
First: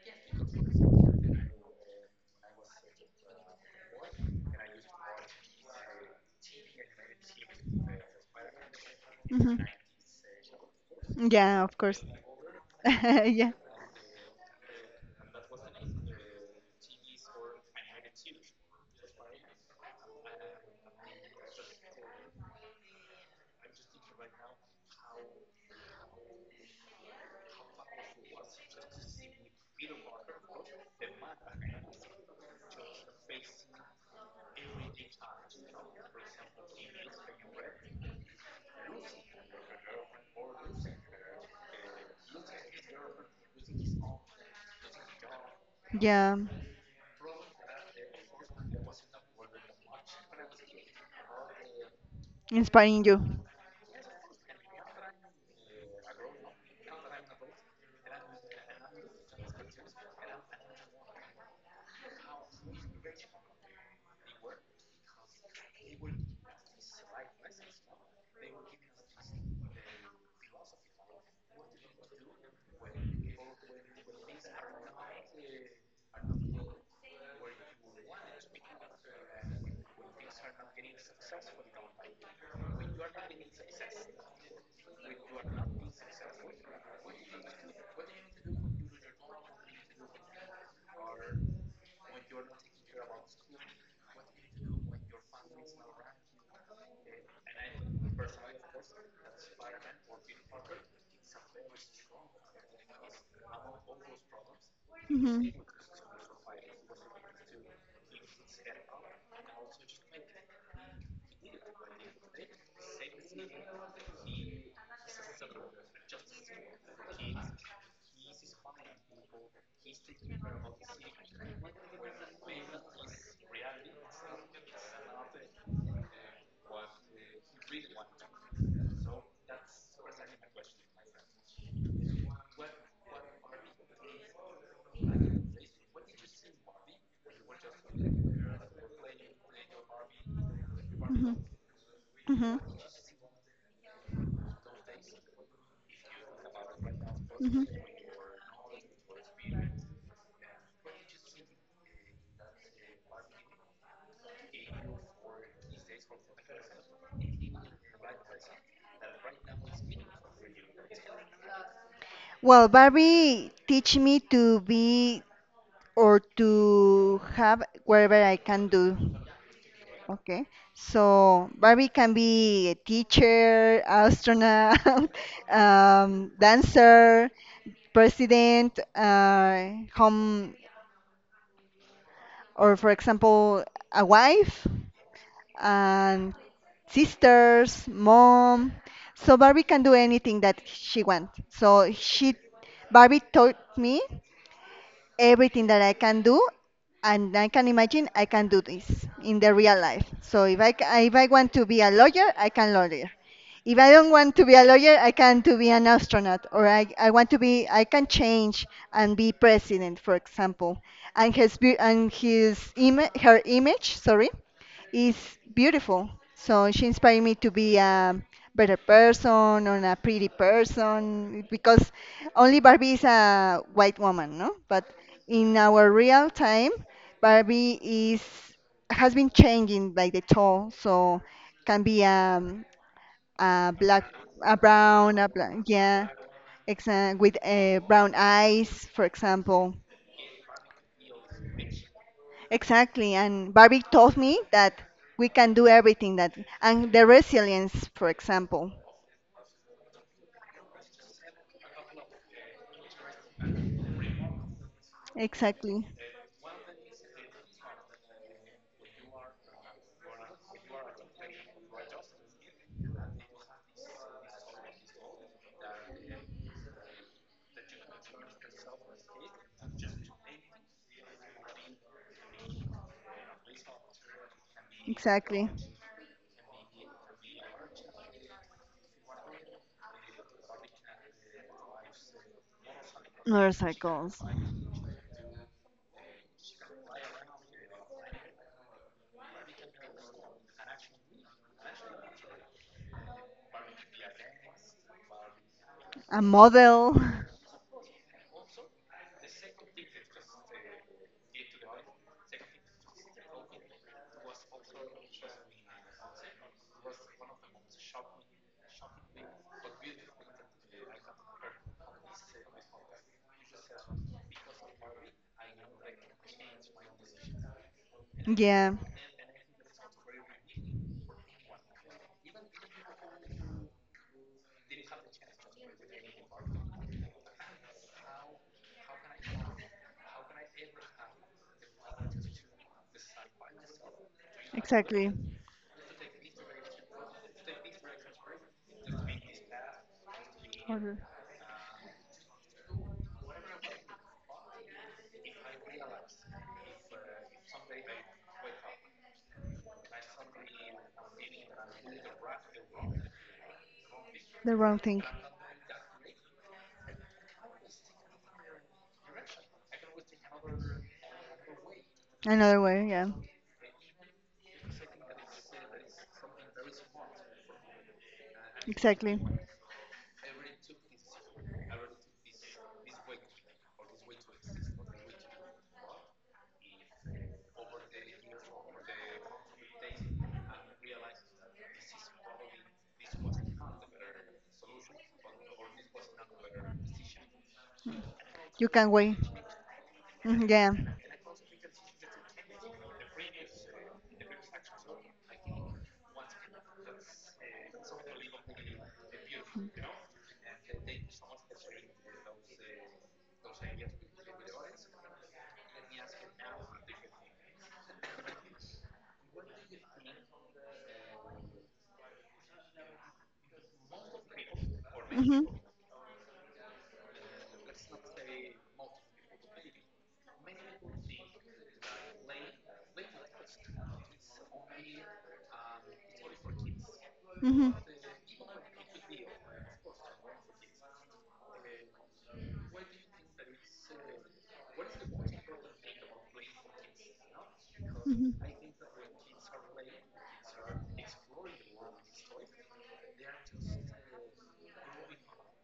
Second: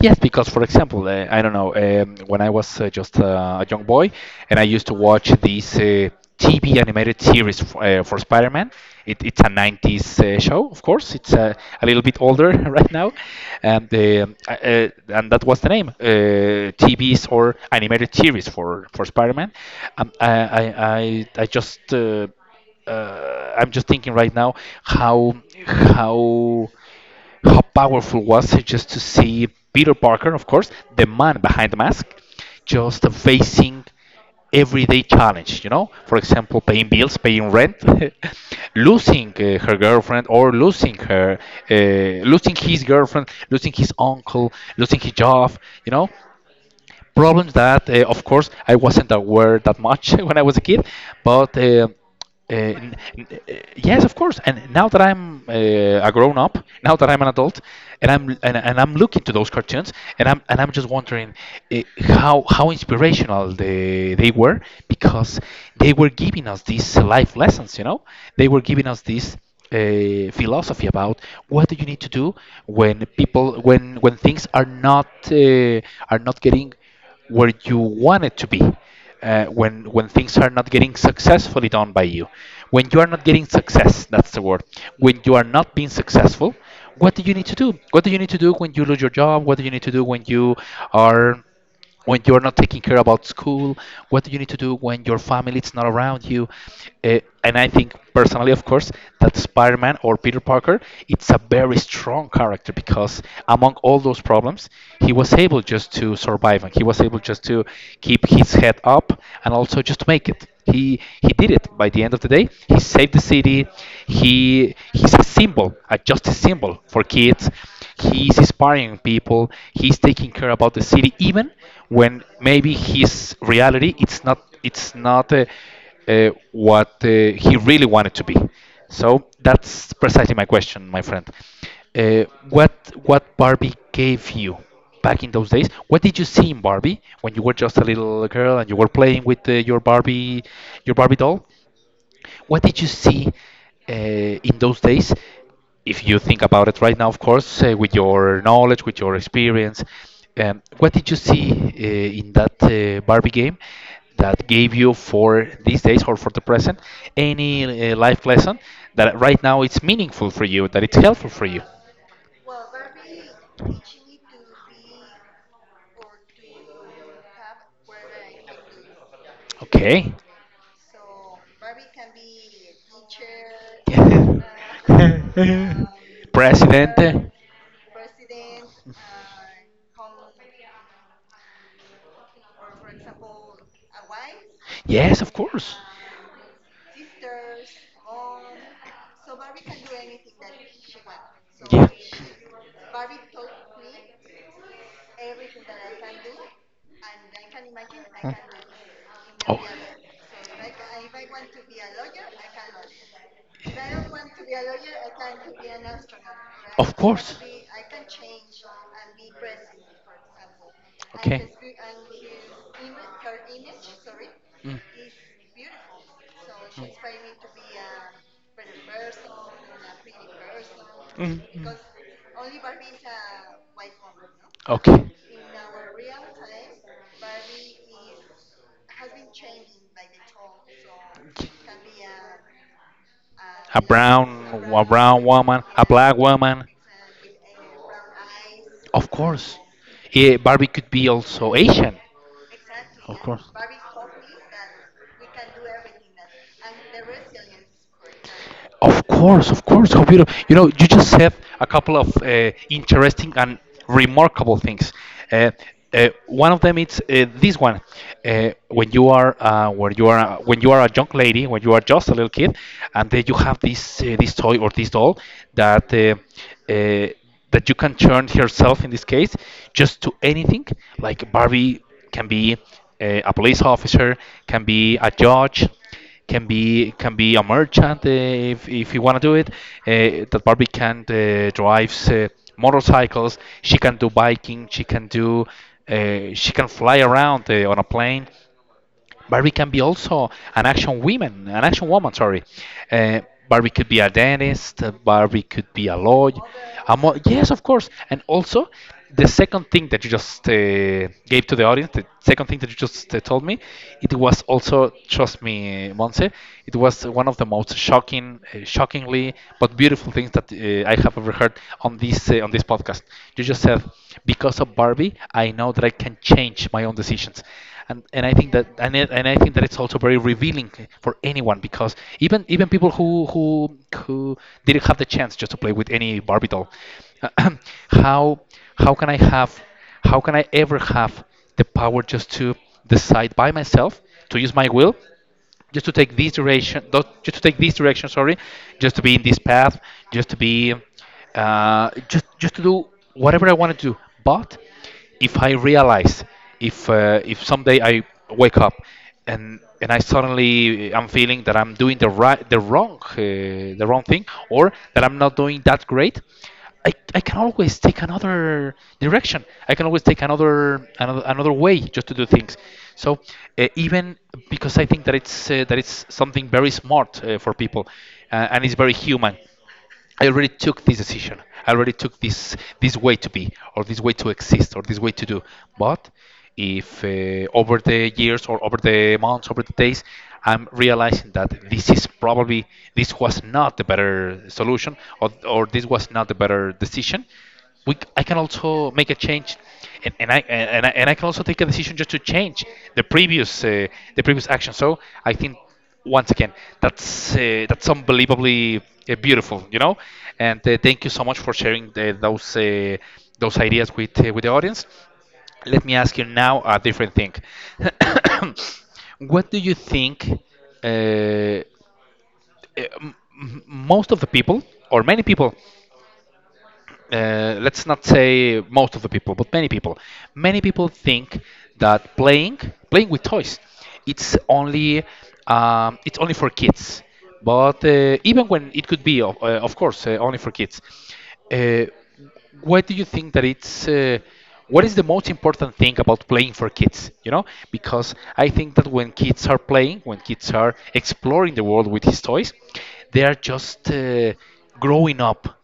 S1: Yes, because for example, uh, I don't know, um, when I was uh, just uh, a young boy, and I used to watch this uh, T V animated series f uh, for Spider-Man. It, it's a
S2: Mhm.
S1: nineties uh, show, of course. It's uh,
S2: Yeah, of
S1: a little
S2: course.
S1: bit older right now.
S2: Yeah,
S1: And um, uh, uh, and that was the name, uh, T Vs or animated series for, for Spider-Man. Um, I, I, I, I just uh, uh, I'm just thinking right now how how how powerful was it just to see Peter Parker, of course, the man behind the mask, just facing everyday challenge, you know? For example, paying bills, paying rent, losing uh, her girlfriend or losing her, uh, losing his girlfriend, losing his uncle, losing his job, you know?
S2: yeah,
S1: Problems that, uh, of course, I wasn't aware that much when I was a kid, but. Uh, uh, n-
S2: inspiring you.
S1: n- uh, yes, of course. And now that I'm uh, a grown up, now that I'm an adult, and I'm and, and I'm looking to those cartoons, and I'm and I'm just wondering uh, how how inspirational they they were, because they were giving us these life lessons. You know, they were giving us this uh, philosophy about what do you need to do when people when when things are not uh, are not getting where you want it to be, uh, when when things are not getting successfully done by you, when you are not getting success, that's the word, when you are not being successful. What do you need to do? What do you need to do when you lose your job? What do you need to do when you are when you're not taking care about school? What do you need to do when your family is not around you uh, and I think, personally, of course, that Spider-Man or Peter Parker, it's a very strong character, because among all those problems, he was
S2: Mhm.
S1: able just to survive, and he was able just to keep his head up and also just make it. He he did it. By the end of the day, he saved the city. He he's a symbol, a justice symbol for kids. He's inspiring people. He's taking care about the city, even when maybe his reality, it's not it's not uh, uh, what uh, he really wanted to be. So that's precisely my question, my friend. Uh, what what Barbie gave you back in those days? What did you see in Barbie when you were just a little girl and you were playing with uh, your Barbie your Barbie
S2: Mhm.
S1: doll?
S2: Hmm.
S1: What did you see uh, in those days? If you think about it right now, of
S2: Hmm.
S1: course, uh, with your knowledge, with your experience, um, what did you see uh, in that uh, Barbie game, that gave you for these days or for the present any uh, life lesson that right now it's meaningful for you, that it's helpful for you?
S2: Well, Barbie teach me to be or to have whatever I can do.
S1: Okay.
S2: Okay, so Barbie can be a teacher, astronaut, um, dancer,
S1: President?
S2: president, uh, home, or for example, a wife
S1: Yes, of course.
S2: and sisters, mom. So Barbie can do anything that she wants. So she, Barbie taught me everything that I can do, and I can imagine I can do this in the real life. So if I ca- if I want to be a lawyer, I can lawyer. If I don't want to be a lawyer, I can to be an astronaut, or I, I want to be I can change and be president, for example. And his beau- and his ima- her image, sorry, is beautiful. So she inspired me to be a better person or a pretty
S1: Mhm.
S2: person because only Barbie is a white woman, no?
S1: No?
S2: But
S1: Okay.
S2: in our real time, Barbie is has been changing like the tone, so can be um, a
S1: A
S2: black,
S1: brown,
S2: a brown,
S1: a
S2: a black,
S1: woman, a
S2: yeah,
S1: black woman.
S2: exa- with uh, brown eyes, for
S1: Of course.
S2: example.
S1: Eh, Barbie could be also Asian.
S2: Exactly,
S1: Of course.
S2: and Barbie taught me that we can do everything that, and the resilience, for example.
S1: Of course, of course, computer. You know, you just said a couple of uh, interesting and remarkable things. Uh,
S2: Exactly,
S1: uh, One of them is uh, this one. Uh, when you are uh, when you are when you are a young lady, when you are just a little kid, and then you have this uh, this toy or this doll that uh, uh, that you can turn herself, in this case, just to anything. Like Barbie can be uh, a police officer, can be a
S2: exactly.
S1: judge, can be can be a merchant, uh, if if you want to do it. Uh, that Barbie can uh, drives uh, motorcycles. She can do
S2: Motorcycles,
S1: biking. She can do uh, she can fly around uh, on a plane. Barbie can be also an action woman, an action woman. Sorry, uh, Barbie could be a dentist. uh, Barbie could be a
S2: a
S1: lawyer.
S2: model.
S1: A mo- yes, of course. And also, the second thing that you just uh, gave to the audience, the second thing that you just uh, told me, it was also, trust me, Monse, it was one of the most shocking, uh, shockingly but beautiful things that uh, I have ever heard on this uh, on this podcast. You just said, because of Barbie, I know that I can change my own decisions, and and I think that,
S2: Yeah,
S1: and it, and I think that it's also very revealing for anyone, because even even people who who who didn't have the chance just to play with any Barbie doll. how how can I have how can I ever have the power just to decide by myself, to use my will,
S2: exactly.
S1: just to take this direction, not- just to take this direction, sorry, just to be in this path, just to be,
S2: Or the
S1: uh, just just to do whatever I want to do. But if I realize, if uh, if someday I wake up, and and I suddenly, I'm feeling that I'm doing the right, the wrong, uh, the wrong thing,
S2: the
S1: or
S2: wrong thing.
S1: that I'm not doing that great, I, I can always take another direction. I can always take another another another way just to do things.
S2: Another way, yeah.
S1: So, uh, even, because I think that it's uh, that it's something very smart uh, for people, uh, and it's very
S2: Exactly.
S1: human. I already took this decision. I already took this this way to be, or this way to exist, or this way to do. But if uh, over the years, or over the months, over the days, I'm realizing that this is probably, this was not the better solution, or or this was not the better decision, we c- I can
S2: You can
S1: also make
S2: wait.
S1: a change, and, and I
S2: Mhm. Yeah.
S1: and I, and I can also take a decision just to change the previous uh, the previous action. So, I think, once again, that's uh, that's unbelievably uh, beautiful you know And uh, thank you so much for sharing the, those uh, those ideas with uh, with the audience. Let me ask you now a different thing. What do you think, uh, m- m- most of the people, or many
S2: Mhm.
S1: people, uh, let's not say most of the people, but many people, many people think that playing, playing with toys, it's only um, it's only for kids.
S2: Mhm.
S1: But uh, even when it could be, of, uh, of course, uh, only for kids, uh, what do you think that it's? Uh, what is the most important thing about playing for kids? You know, because
S2: Mhm.
S1: I think that when kids are playing, when kids are exploring the world with his toys, they are just uh, growing up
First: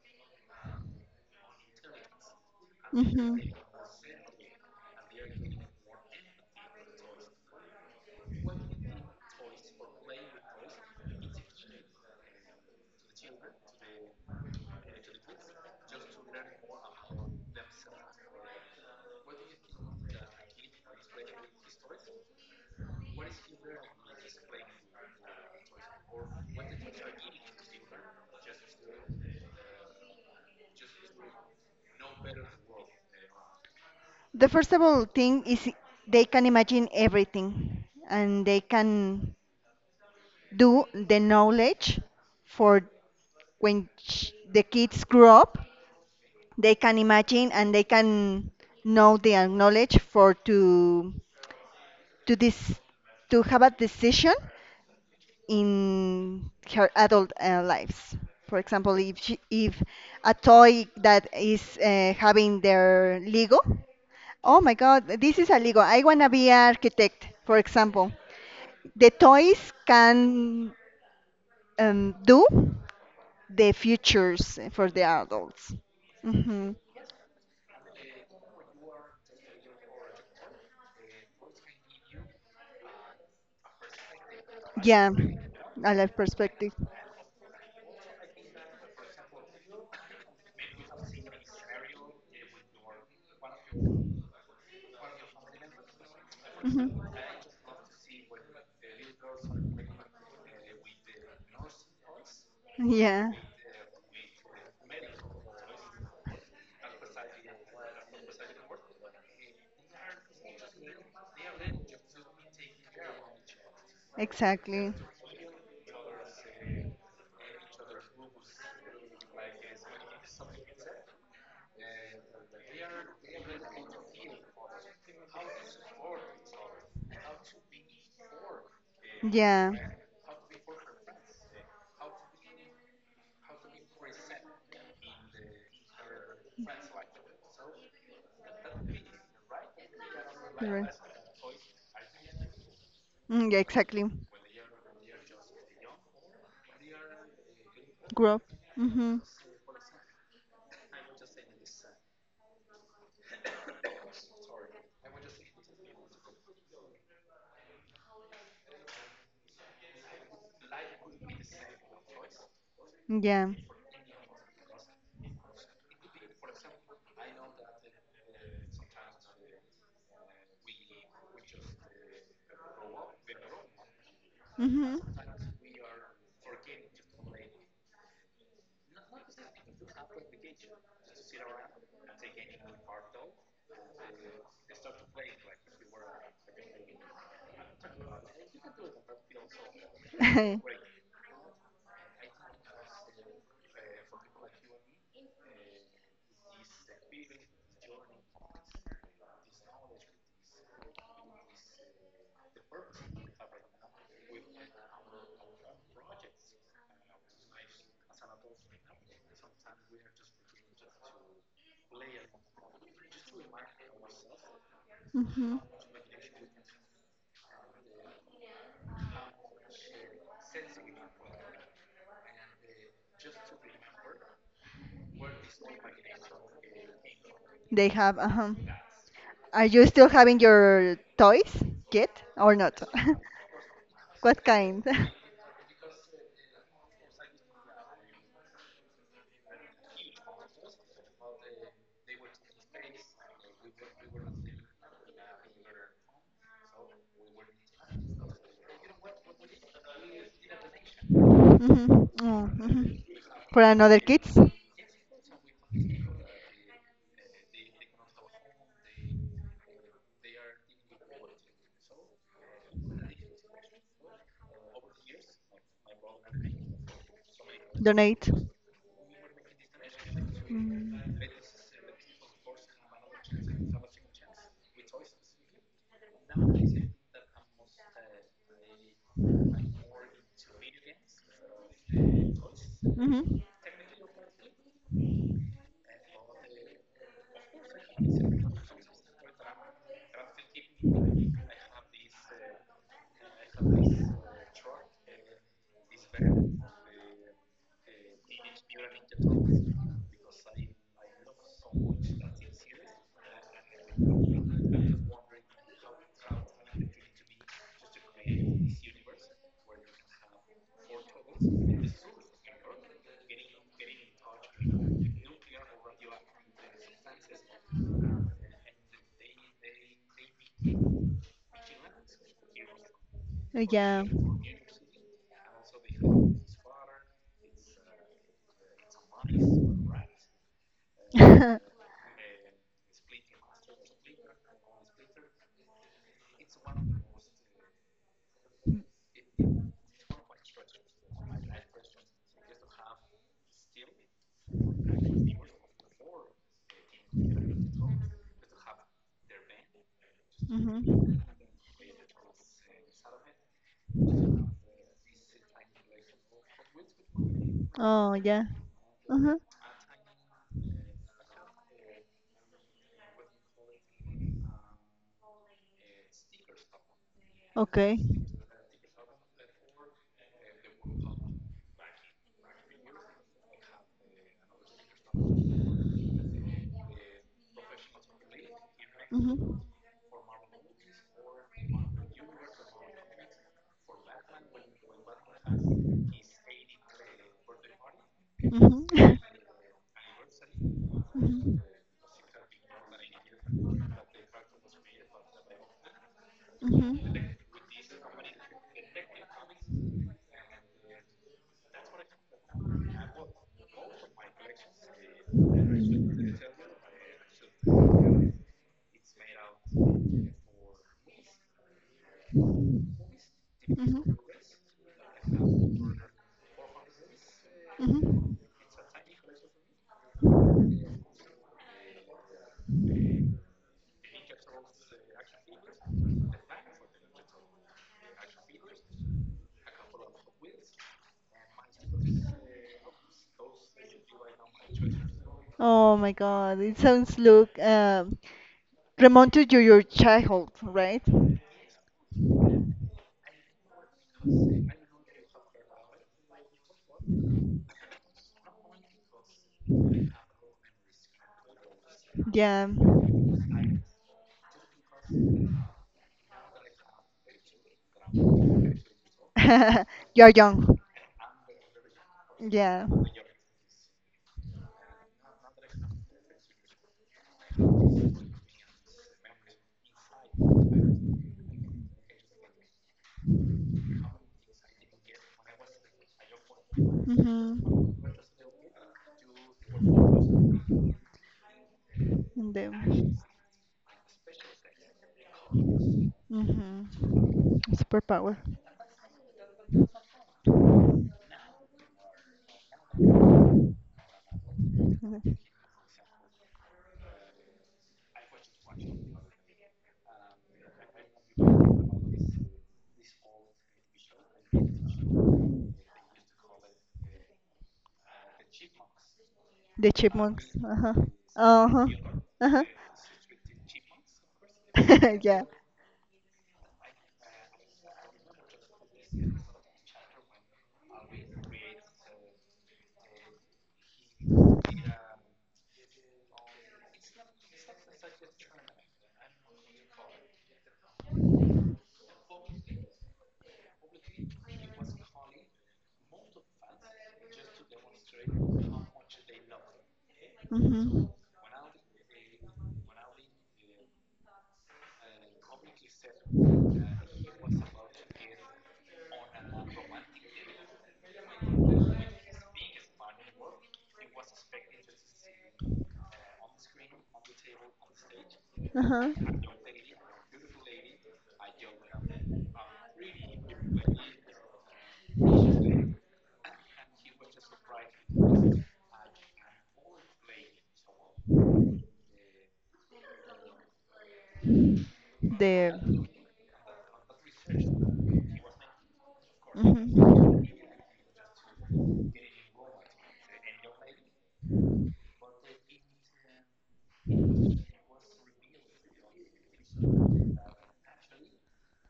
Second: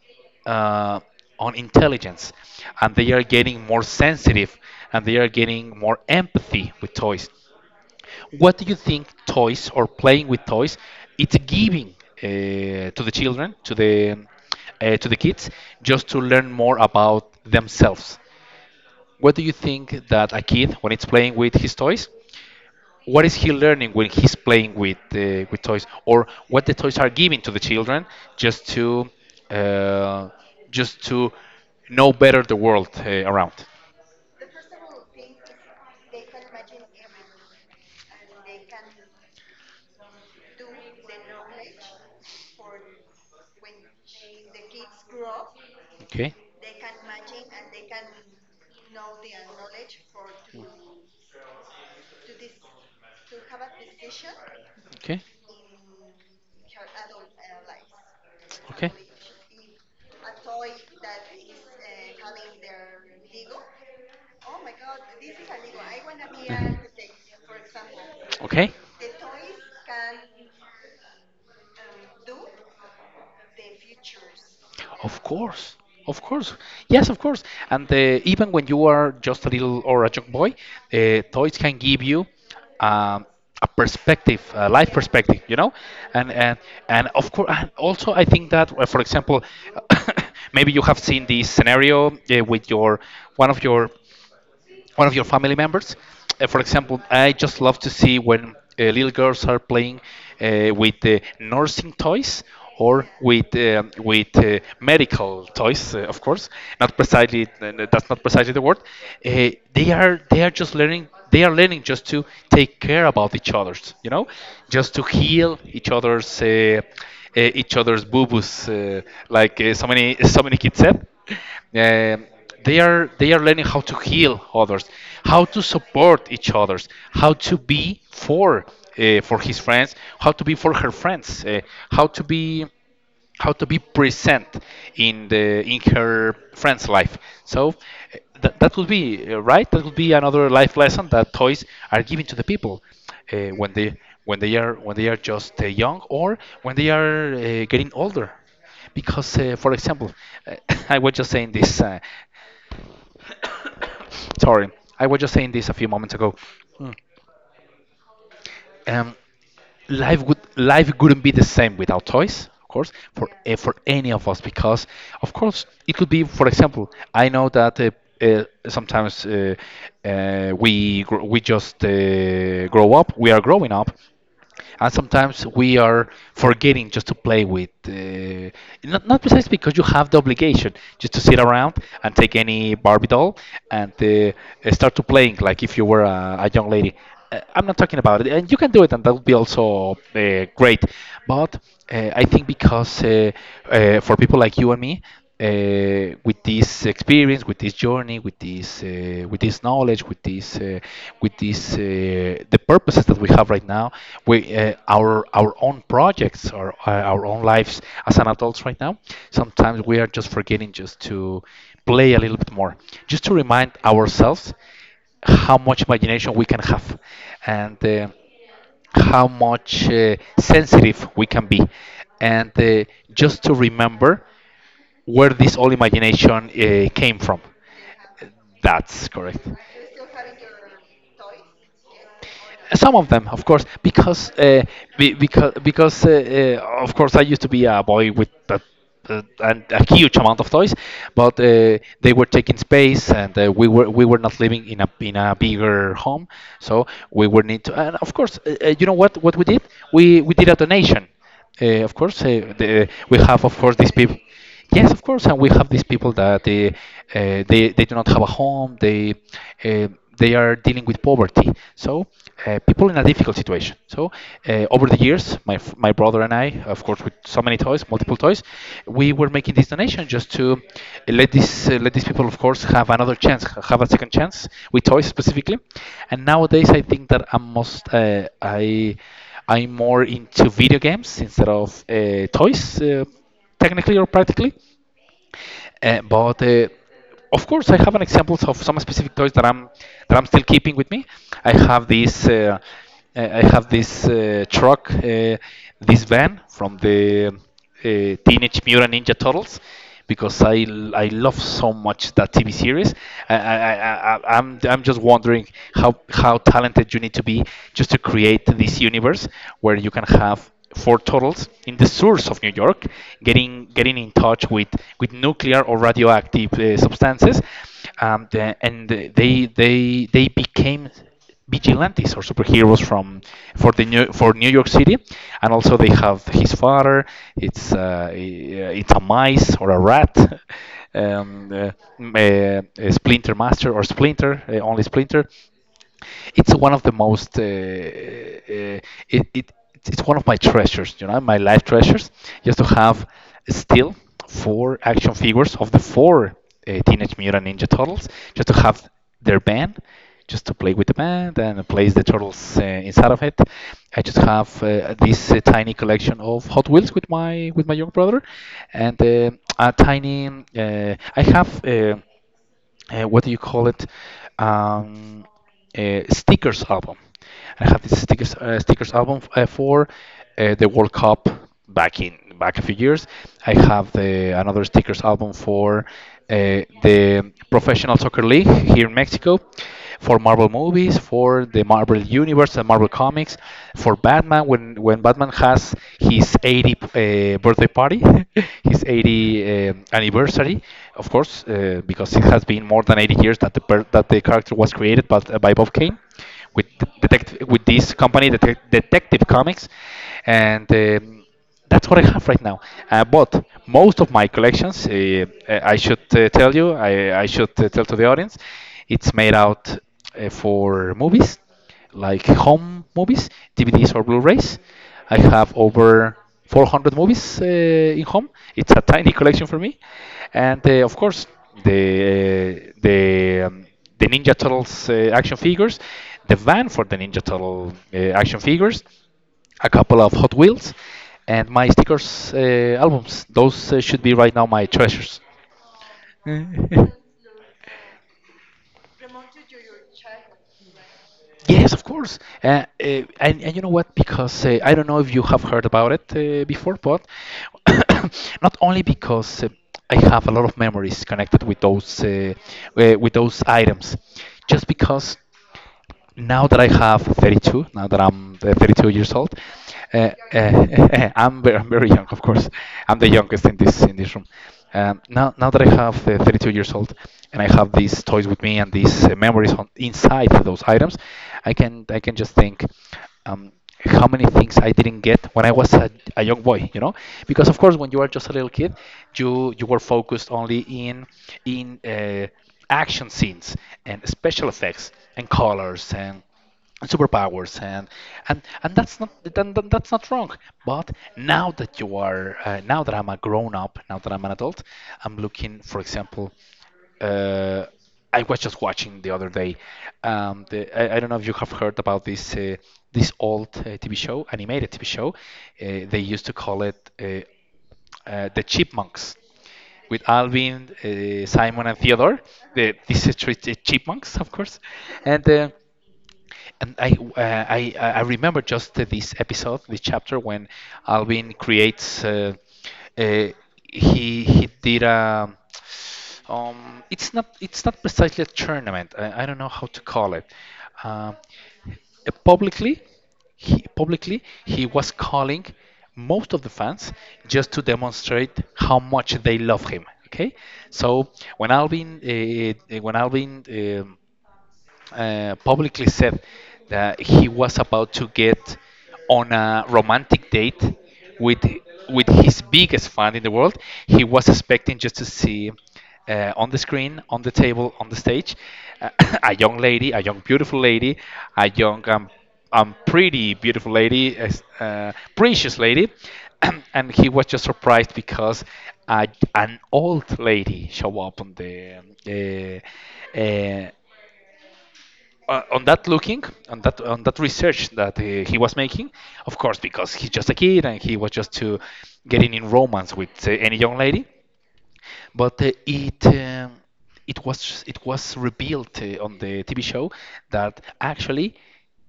S1: uh, on intelligence, and they are
S2: Mhm.
S1: getting more sensitive, and they are getting more empathy with toys. What do you think toys or playing with toys it's giving uh, to the children, to the uh, to the kids, just to learn more about themselves? What do you think that a kid, when it's playing with his toys, what is he learning when he's playing with uh, with toys? Or what the toys are giving to the children just to uh, just to know better the world uh, around.
S2: The first of all thing is they can imagine everything and they can do the knowledge for when ch- the kids grow up.
S1: Okay.
S2: They can imagine and they can know the knowledge for to to this to have a decision
S1: Okay.
S2: in her adult uh, lives. For
S1: Okay.
S2: example, if she, if a toy that is uh, having their Lego. Oh my God, this is illegal. I wanna be an architect, for example.
S1: Okay.
S2: The toys can um, do the futures for the
S1: Of
S2: adults.
S1: course, of course,
S2: Hmm.
S1: yes, of course. And uh, even when you are just a little or a young boy, uh, toys can give you um, a perspective, a life
S2: Yeah,
S1: perspective, you know.
S2: a life
S1: And and
S2: perspective.
S1: and of course, and also I think that, uh, for example, maybe you have seen this scenario uh, with your one of your one of your family members. Uh, for
S2: Hmm.
S1: example, I just love to see when uh, little girls are playing uh, with uh, nursing toys, or
S2: Yeah,
S1: with um with uh, medical toys, uh, of course. Not precisely, that's not precisely the word. Uh, they are they are just learning. They are learning just to take care about each other's, you know,
S2: exactly.
S1: just to heal each other's uh, uh, each other's boo boos, uh, like uh, so many so many kids said. Um they are they are learning how to heal others, how to support each others, how to be for uh, for his
S2: Yeah,
S1: friends, how to be for her friends uh, how to be how to be present in the, in her friend's life. So, uh, that that would be uh, right, that would be another life
S2: right.
S1: lesson that toys are giving to the people
S2: Mm,
S1: uh,
S2: yeah,
S1: when they
S2: exactly.
S1: when they are when they are just uh, young, or when they are uh, getting older,
S2: Grow. Hmm.
S1: because uh, for example, uh, I was just saying this uh, Sorry, I was just saying this a few moments ago. Mm. Um, life would life wouldn't be the same without toys, of course, for
S2: Yeah.
S1: eh, for any of us, because, of course, it could be. For example, I know that uh, uh, sometimes uh, uh, we gr- we just uh, grow up. We are growing up, and
S2: Hmm.
S1: sometimes we are forgetting just to play with. Uh, not not precisely because you have the obligation just to sit around and take any Barbie doll and uh, start to playing like if you were a, a young lady. Uh, I'm not talking about it, and you can do it, and that would be also uh, great. But uh, I think because uh, uh, for people like you and me, uh, with this experience, with this journey, with this uh, with this knowledge, with this uh, with this uh, the purposes that we have right now, we uh, our our own projects, our uh, our own lives as an adults right now. Sometimes we are just forgetting just to play a little bit more, just to remind ourselves
S2: Hmm.
S1: how much imagination we can have, and. Uh, how much uh, sensitive we can be, and uh, just to remember where this all imagination uh, came from.
S2: They have, uh-huh.
S1: That's correct.
S2: Are you still having your toys yet or not?
S1: Some of them, of course, because
S2: What
S1: uh,
S2: kind?
S1: because because uh, uh, of course I used to be a boy with a, a, an- a huge amount of toys, but uh, they were taking space, and uh, we were we were not living in a in a bigger home, so we were need to. And of course, uh, uh, you know what what we did? We we did a donation. Uh,
S2: Hmm.
S1: of course,
S2: Oh.
S1: uh, the,
S2: Mhm.
S1: we have, of
S2: For
S1: course, these
S2: another
S1: people.
S2: kids,
S1: Yes, of course, and we have these people that uh, uh, they they do not have a home. They uh, they are dealing with poverty. So uh, people in a difficult situation. So uh, over the years, my f- my brother and I, of course, with so many toys, multiple
S2: donate.
S1: toys, we were making this donation just to
S2: Mm.
S1: let this uh, let these people, of course, have another chance, have a second chance with toys specifically. And nowadays, I think that I must uh, I. I'm more into video games instead of uh, toys, uh,
S2: Mhm.
S1: technically or practically. Uh, but uh, of course, I have an examples of some specific toys that I'm that I'm still keeping with me. I have this uh, uh, I have this uh, truck, uh, this van from the uh, Teenage Mutant Ninja Turtles, because I I love so much that T V series. I, I, I, I- I'm I'm just wondering how how talented you need to be just to create this universe where you can have for turtles in the sewers of New York, getting getting in touch with with nuclear or radioactive uh, substances, um, the- and they they they became vigilantes or superheroes from
S2: Oh,
S1: for the
S2: yeah.
S1: new for New York City, and also they have his father. It's uh, it's a mice or a rat. Um, uh, m- uh, a Splinter Master or Splinter, uh, only Splinter, it's one of the most. Uh, uh, it, it it's one of my treasures. You know, my life treasures. Just to have still four action figures of the four uh, Teenage Mutant Ninja Turtles, just to have their band, just to play with the
S2: Mhm.
S1: band and place the turtles uh, inside of it. I just have uh, this uh, tiny collection of Hot Wheels with my with my young
S2: Oh,
S1: brother,
S2: yeah.
S1: and uh,
S2: Mhm.
S1: a tiny. Uh, I have. Uh, uh, what do you call it? Um, uh, Stickers album. I have
S2: Okay.
S1: this stickers uh, stickers album uh, for uh, the World Cup, back in back a few years. I have the another stickers album for uh, the Professional Soccer League here in Mexico,
S2: Mhm.
S1: for Marvel movies, for the Marvel universe and Marvel comics, for Batman, when when Batman has his eighty uh, birthday party, his
S2: Mhm.
S1: eighty um, anniversary, of course,
S2: Mhm.
S1: uh, because it has been more than eighty years that the per- that the character was created, but uh, by Bob Kane, with
S2: Mhm.
S1: detect with this company, Detec- Detective Comics, and. Um, that's what I have right now. Uh, but most of my collections, uh, uh, I should uh, tell you, I, I should uh, tell to the audience, it's made out uh, for movies, like home movies, D V Ds or
S2: Mhm.
S1: Blu-rays. I have over four hundred movies uh, in home.
S2: Mhm.
S1: It's a tiny collection for me, and uh, of course, the uh, the um, the Ninja Turtles uh, action figures, the van for the Ninja Turtle uh, action figures, a couple of Hot Wheels, and my stickers uh, albums. Those uh, should be right now my treasures.
S2: Oh my God, it sounds look um, remote to your, your childhood, right?
S1: Yes, of course. Uh, uh, and, and you know what? Because uh, I don't know if you have heard about it uh, before, but not only because uh, I have a lot of memories connected with those uh,
S2: Yeah.
S1: uh, with those items, just because now that I have thirty-two, now that I'm uh, thirty-two years old, uh,
S2: You're young.
S1: uh, I'm, very, I'm very young, of course.
S2: Yeah.
S1: I'm the youngest in this in this room. Um, now, now that I have uh, thirty-two years old, and I have these toys with me and these uh, memories on inside those items, I can I can just think, um, how many things I didn't get when I was a, a young boy, you know? Because
S2: Mhm.
S1: of course, when you are just a little kid, you you were focused only in in uh,
S2: And
S1: action
S2: the.
S1: scenes and special effects and colors and
S2: Mhm.
S1: and superpowers and
S2: Superpower.
S1: and and that's not, then, then that's not wrong, but now that you are, uh, now that I'm a grown up, now that I'm an adult, I'm
S2: Mhm.
S1: looking, for example, uh, I was just watching the other day, um, the, I, I don't know if you have heard about this uh, this old uh, TV show, animated TV show, uh, they used to call it, uh, uh, the Chipmunks,
S2: The
S1: with
S2: chipmunks.
S1: Alvin,
S2: Uh-huh.
S1: uh, Simon, and
S2: Uh-huh.
S1: Theodore,
S2: Uh-huh.
S1: the, these uh, three ch- chipmunks, of course. And
S2: Yeah.
S1: uh, and I, uh, I I I remember just uh, this episode, this chapter, when Alvin creates. Uh, uh, he he did a. Um, it's not it's not precisely a tournament. I, I don't know how to call it. Um, uh, publicly he Publicly he was calling most of the fans just to demonstrate how much they love him, okay?
S2: Mhm.
S1: So when alvin uh, uh, when Alvin, um, uh, publicly said that he was about to get on a romantic date with with his biggest fan in the world. He was expecting just to see, uh, on the screen, on the table, on the stage, uh,
S2: Uh-huh.
S1: a young lady, a young beautiful lady, a young, um, um pretty beautiful lady, as- uh, precious lady, and he was just surprised because a, an old lady show up on the. Uh, uh, uh, on that
S2: The.
S1: looking, on that on that research that uh, he was making, of course, because he's just a
S2: Mhm.
S1: kid and he was just to getting in romance with uh, any young lady, but uh, it um, it was it was revealed uh, on the T V show that actually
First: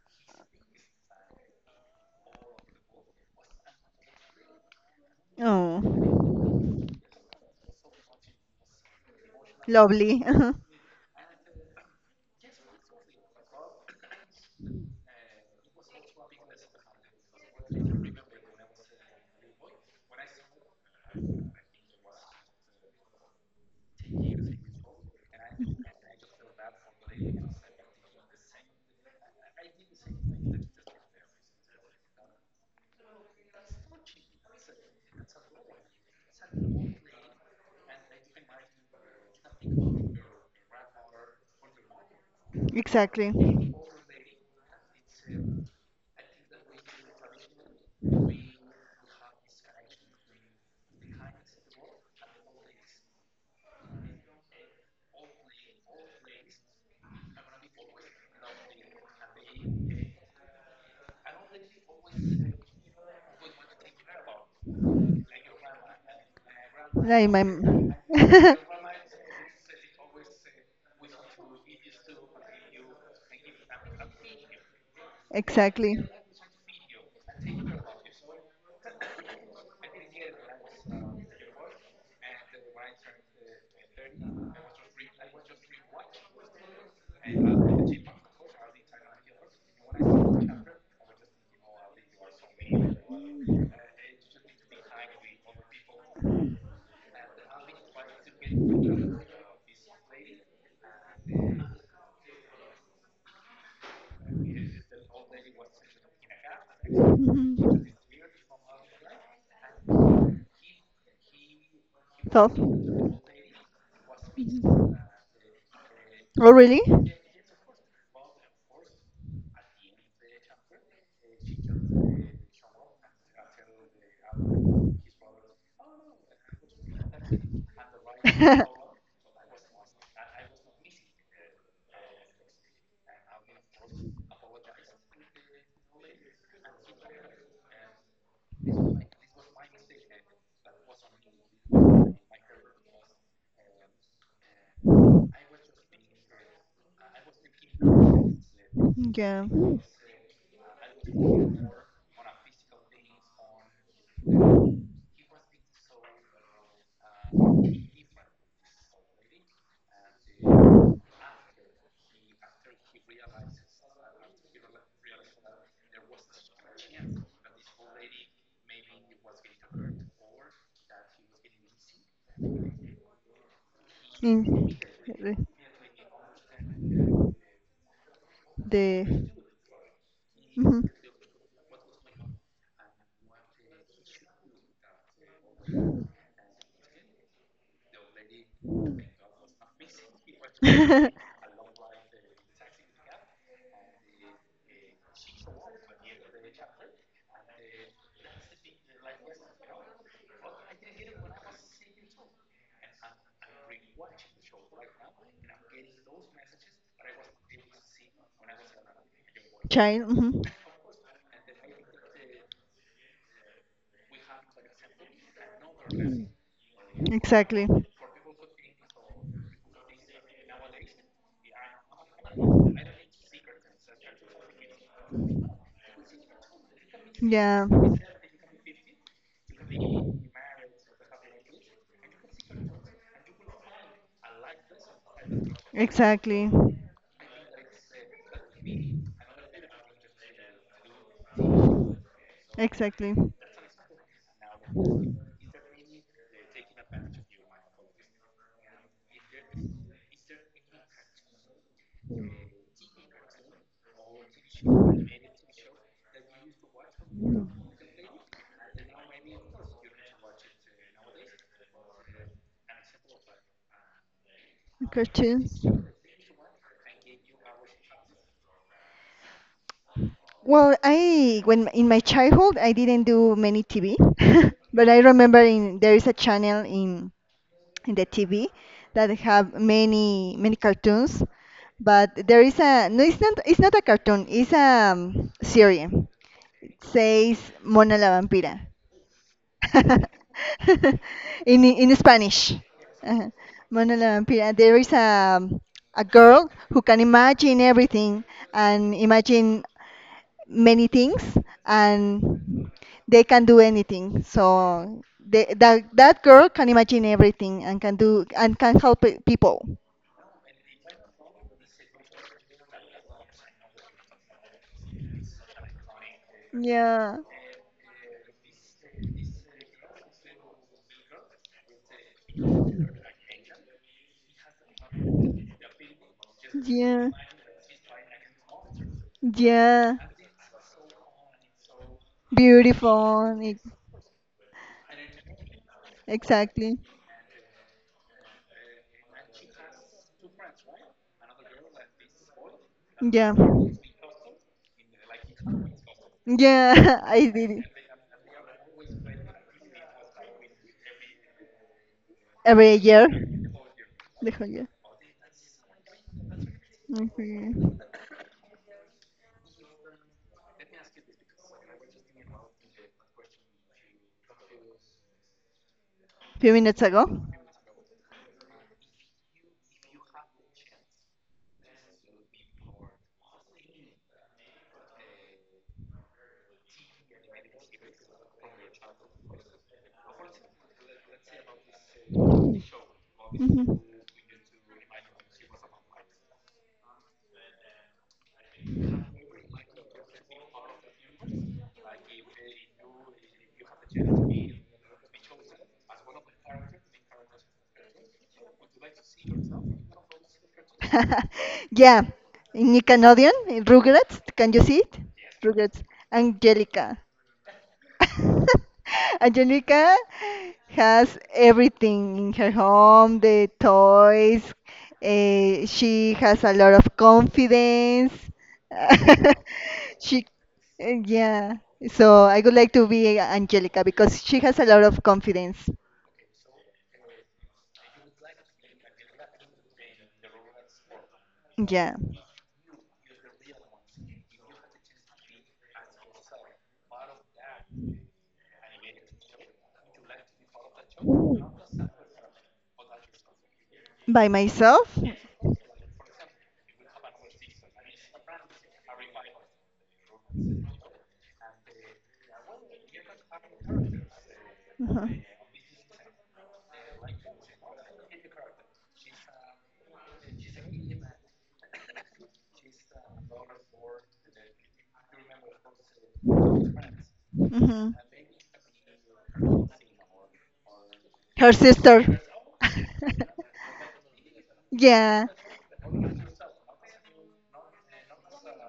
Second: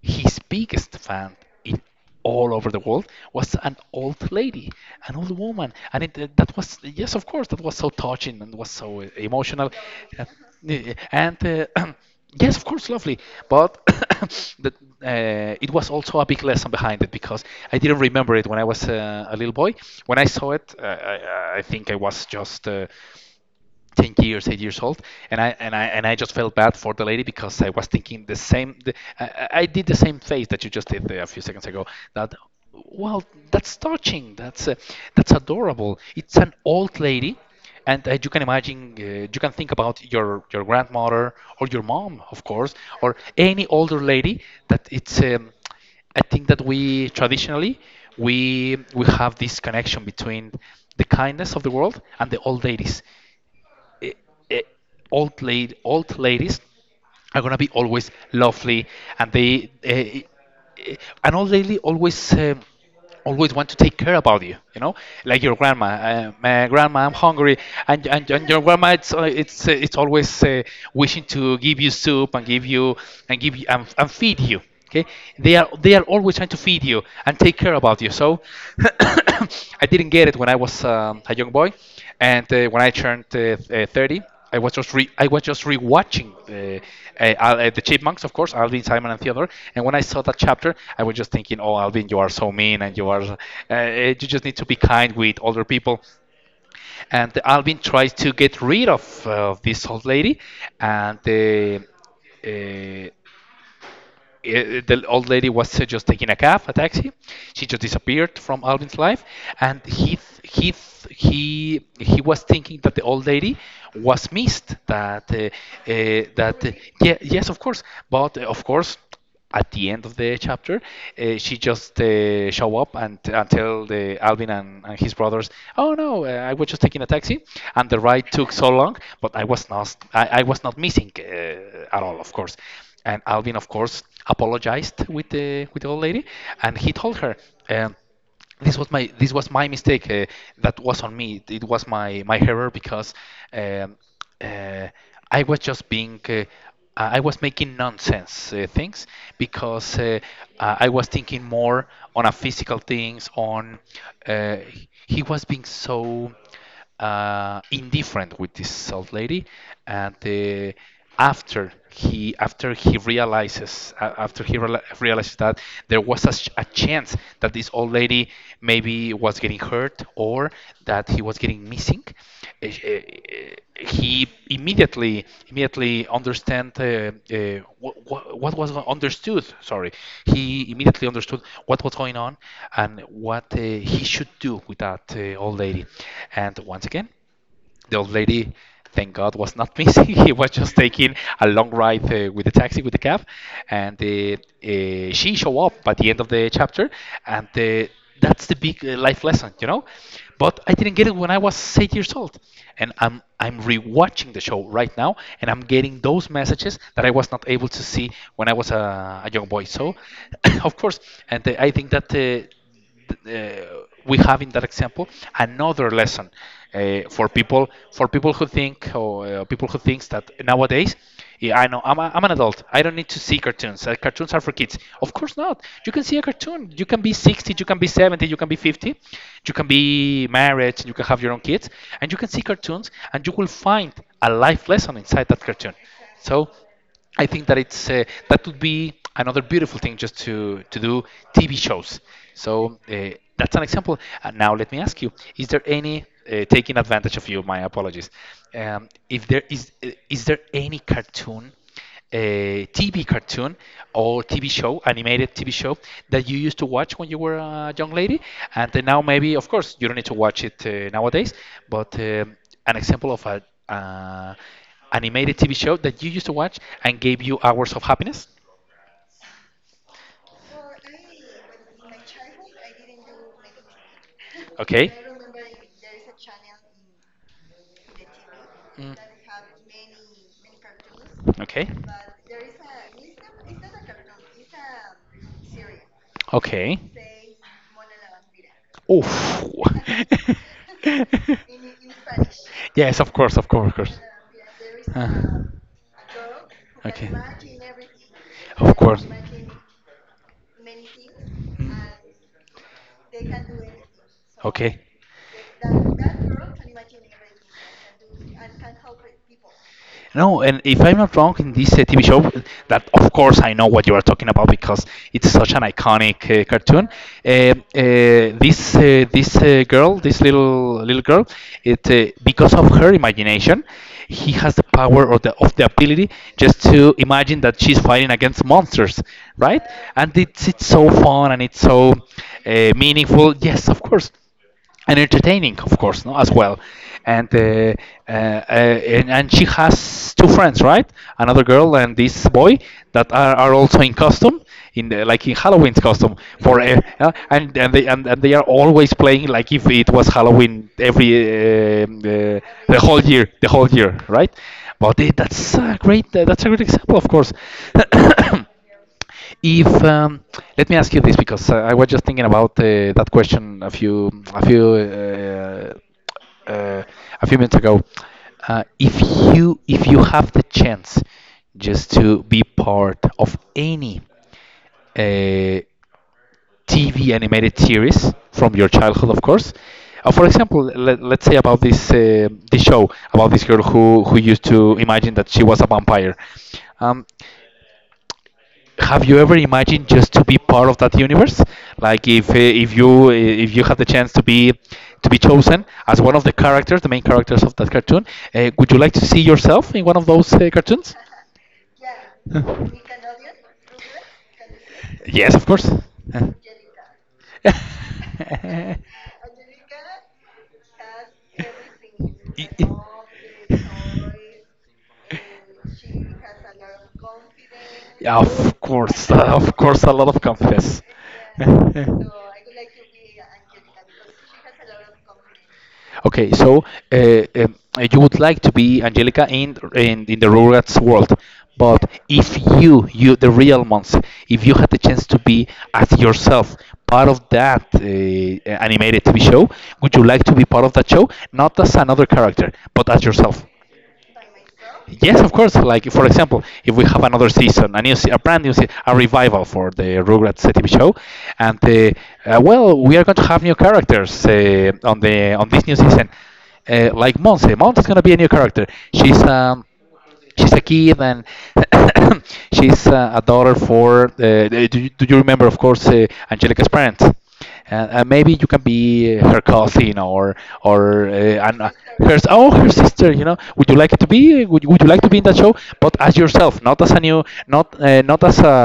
S1: his biggest fan in all over the world was an old lady, an old woman, and it, uh,
S2: Oh,
S1: that was, yes, of course, that was so touching and was so uh, emotional,
S2: lovely.
S1: uh, yeah, and uh, yes, of course, lovely. But the, uh, it was also a big lesson behind it, because I didn't remember it when I was uh, a little boy. When I saw it, uh, I, I I think I was just uh, ten years, eight years old, and i and i and i just felt bad for the lady because I was thinking the same, the, I, I- did the same face that you just did a few seconds ago, that, well, that's touching, that's uh, that's adorable, it's an old lady, and uh, you can imagine, uh, you can think about your your grandmother, or your mom, of course, or
S2: Exactly.
S1: any older lady, that it's, um, I think that we traditionally, we we have this connection between the kindness of the world and the old ladies. i- i- Old lady, old ladies are gonna be always lovely, and they uh, and all really, always um, always want to take care about you. You know, like your grandma. Uh, my grandma, I'm
S2: Like my
S1: hungry,
S2: m-
S1: and and, and your grandma, it's uh, it's uh, it's always uh, wishing to give you soup, and give you and give you and, and feed you. Okay, they are they
S2: Exactly.
S1: are always trying to feed you and take care about you. So I didn't get it when I was um, a young boy, and uh, when I turned uh, th- uh, thirty. I was just re I was just rewatching the uh, uh, the Chipmunks, of course, Alvin, Simon, and Theodore. And when I saw that chapter, I was just thinking, "Oh, Alvin, you are so mean, and you are uh, eh, you just need to be kind with older people." And Alvin tries to get rid of uh, this old lady, and the uh, eh, the old lady was uh, just taking a cab, a taxi. She just disappeared from Alvin's life, and he th- he th- he he was
S2: So,
S1: thinking that the old lady was missed. That uh, uh,
S2: oh
S1: that uh,
S2: really?
S1: Yeah, yes, of course. But uh, of course, at the end of the chapter, uh, she just uh, show up and, and tell the Alvin and, and his brothers, "Oh no, uh, I was just taking a taxi, and the ride took so long, but I was not I, I was not missing uh, at all, of course." And Alvin, of course, apologized with the with the old lady, and he told her. Um, this was my this was my mistake. Uh, that was on me. It, it was my my error because um, uh, I was just being uh, I was making nonsense uh, things
S2: Yeah.
S1: because uh, uh, I was thinking more on a physical things. On uh, he was being so uh, indifferent with this old lady, and uh, after he after he realizes uh, after he reali realizes that there was a, ch- a chance that this old lady maybe was getting hurt or that he was getting missing, uh, he
S2: Mm.
S1: immediately
S2: The.
S1: immediately understand uh, uh, what, what was understood sorry he
S2: Mhm.
S1: immediately understood what was going on and what uh, he should do with that uh, old lady. And once again, the old lady, thank God, was not missing. He was just taking a long ride uh, with the taxi, with the cab, and uh, uh, she show up by the end of the chapter, and uh, that's the big uh, life lesson, you know. But I didn't get it when I was eight years old, and I'm I'm rewatching the show right now, and I'm getting those messages that I was not able to see when I was a, a young boy. So,
S2: Child. Mhm.
S1: of course, and uh, I think that. Uh, uh, we have in that example another lesson uh, for
S2: Exactly.
S1: people for people who think or uh, people who thinks that nowadays yeah, I know I'm, a, I'm an adult, I don't need to see cartoons, uh, cartoons are for kids, of course not, you can see a cartoon, you can be sixty, you
S2: Yeah.
S1: can be seventy, you can be fifty, you can be married, you can have your own kids, and you can see cartoons and you will find a life lesson inside that cartoon. So
S2: Exactly.
S1: I think that it's uh, that would be another beautiful thing, just to to do T V shows. So uh,
S2: Exactly.
S1: that's an example. And now let me ask you: Is there any uh, taking advantage of you? My apologies. Um, if there is, uh, is there any cartoon, a T V cartoon or T V show, animated T V show that you used to watch when you were a young lady, and then now maybe, of course, you don't need to watch it uh, nowadays, but um, an example of a uh, animated T V
S2: Cartoons.
S1: show that you used to watch and gave you hours of happiness?
S2: Well, I when in my childhood I didn't do many T V, but
S1: Okay.
S2: I remember in there is a channel in in the T V
S1: Mm.
S2: that have many many cartoons,
S1: Okay.
S2: but there is a no, it's not it's not a cartoon, it's a um, series.
S1: Okay.
S2: It says Mona la Vampira
S1: Oof.
S2: in in Spanish.
S1: Yes, of
S2: Uh,
S1: course, of course, of course.
S2: Mona la Vampira. There is a
S1: Uh,
S2: um, a girl who can
S1: okay.
S2: imagine everything
S1: Of
S2: and
S1: course. Mm.
S2: imagine many things and they can do anything.
S1: Okay.
S2: So they, that that girl can imagine everything and can do and can help pe- people.
S1: No, and if I'm not wrong, in this uh, T V show, that of course I know what you are talking about because it's such an iconic uh, cartoon.
S2: Yeah,
S1: Uh, uh, this uh, this uh, girl, this little little girl, it uh, because of her imagination, he has the power or the of the ability just to
S2: yeah,
S1: imagine that she's fighting against monsters, right?
S2: yeah.
S1: And it's it's so fun and it's so uh, meaningful.
S2: Beautiful. e-
S1: Yes, of course, and entertaining, of course, no, as well.
S2: Exactly.
S1: And uh, uh, uh, and, and she has two friends, right? Another girl and this boy that
S2: Yeah,
S1: are, are also in costume, in the, like in Halloween's costume for uh,
S2: yeah.
S1: uh,
S2: I did
S1: and
S2: it
S1: and they and, and they are always playing like if it was Halloween every uh, uh,
S2: every
S1: the whole
S2: year.
S1: year, the whole year,
S2: The
S1: right?
S2: whole year.
S1: But it, that's a great uh, that's a great example, of course.
S2: Okay.
S1: If um, let me ask you this because uh, I was just thinking about uh, that question a few a few. Uh,
S2: Few minutes
S1: uh,
S2: ago.
S1: a few minutes ago. Uh, if you if you have the chance just to be part of any uh, T V animated series from your childhood, of course. Uh, for example, let, let's say about this uh, this show about this girl
S2: Mhm.
S1: who who used to imagine that she was a vampire. Um, have you ever imagined just to be part of that universe like if uh, if you uh, if you had the chance to be to be chosen as one of the characters, the main characters of that cartoon, uh, would you like to see yourself in one of those uh, cartoons?
S2: Yeah, in Nickelodeon, Rugrats, can you see it?
S1: Yes, of course.
S2: Rugrats,
S1: Uh,
S2: Angelica. Angelica has everything in
S1: Y-
S2: her
S1: y-
S2: home, the toys. eh, she has a lot of confidence.
S1: yeah, of course, uh, of course, a lot of
S2: she,
S1: confess.
S2: eh, yeah. So I would like to be Angelica because she has a lot of confidence.
S1: Okay, so uh, um, you would like to be Angelica in in, in the Rugrats world, but
S2: Yeah.
S1: if you you the real monster, if you had the chance to be as yourself part of that uh, animated T V show, would you like to be part of that show, not as another character, but as yourself?
S2: By myself.
S1: Yes, of course. Like for example, if we have another season, a new, se- a brand new, se- a revival for the Rugrats uh, T V show, and uh, uh, well, we are going to have new characters uh, on
S2: Uh-huh.
S1: the on this new season. Uh, like Monse, Monse is going to be a new character. She's um, she's a kid and she's uh, a daughter for uh, do, you, do you remember, of course, uh, angelica's parents, and
S2: Mhm.
S1: uh, maybe you can be her cousin or or uh,
S2: Her
S1: an, uh, her,
S2: sister.
S1: oh, her sister, you know, would you like it to be, would you, would you like to be
S2: Yeah.
S1: in that show but as yourself, not as a new, not uh, not as a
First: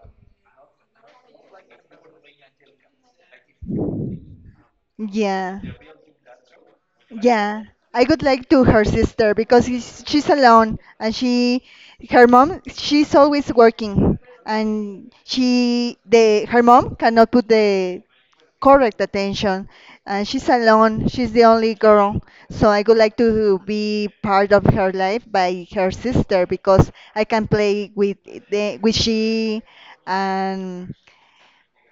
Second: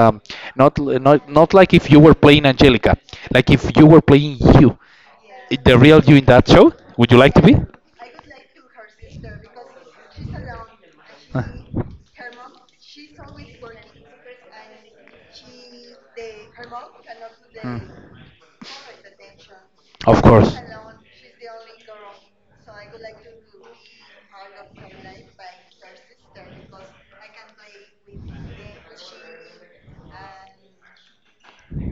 S1: not, not not like if you were playing angelica, like if you were playing you,
S2: Yeah.
S1: the real you in that show, would you like to be
S2: Yeah, I would like to her sister because she's, she's alone and she her mom she's always working, and she the her mom cannot put the correct attention,
S1: of
S2: and she's alone. She's the only girl. So I would like to be part of her life by her sister because I can play with the with she and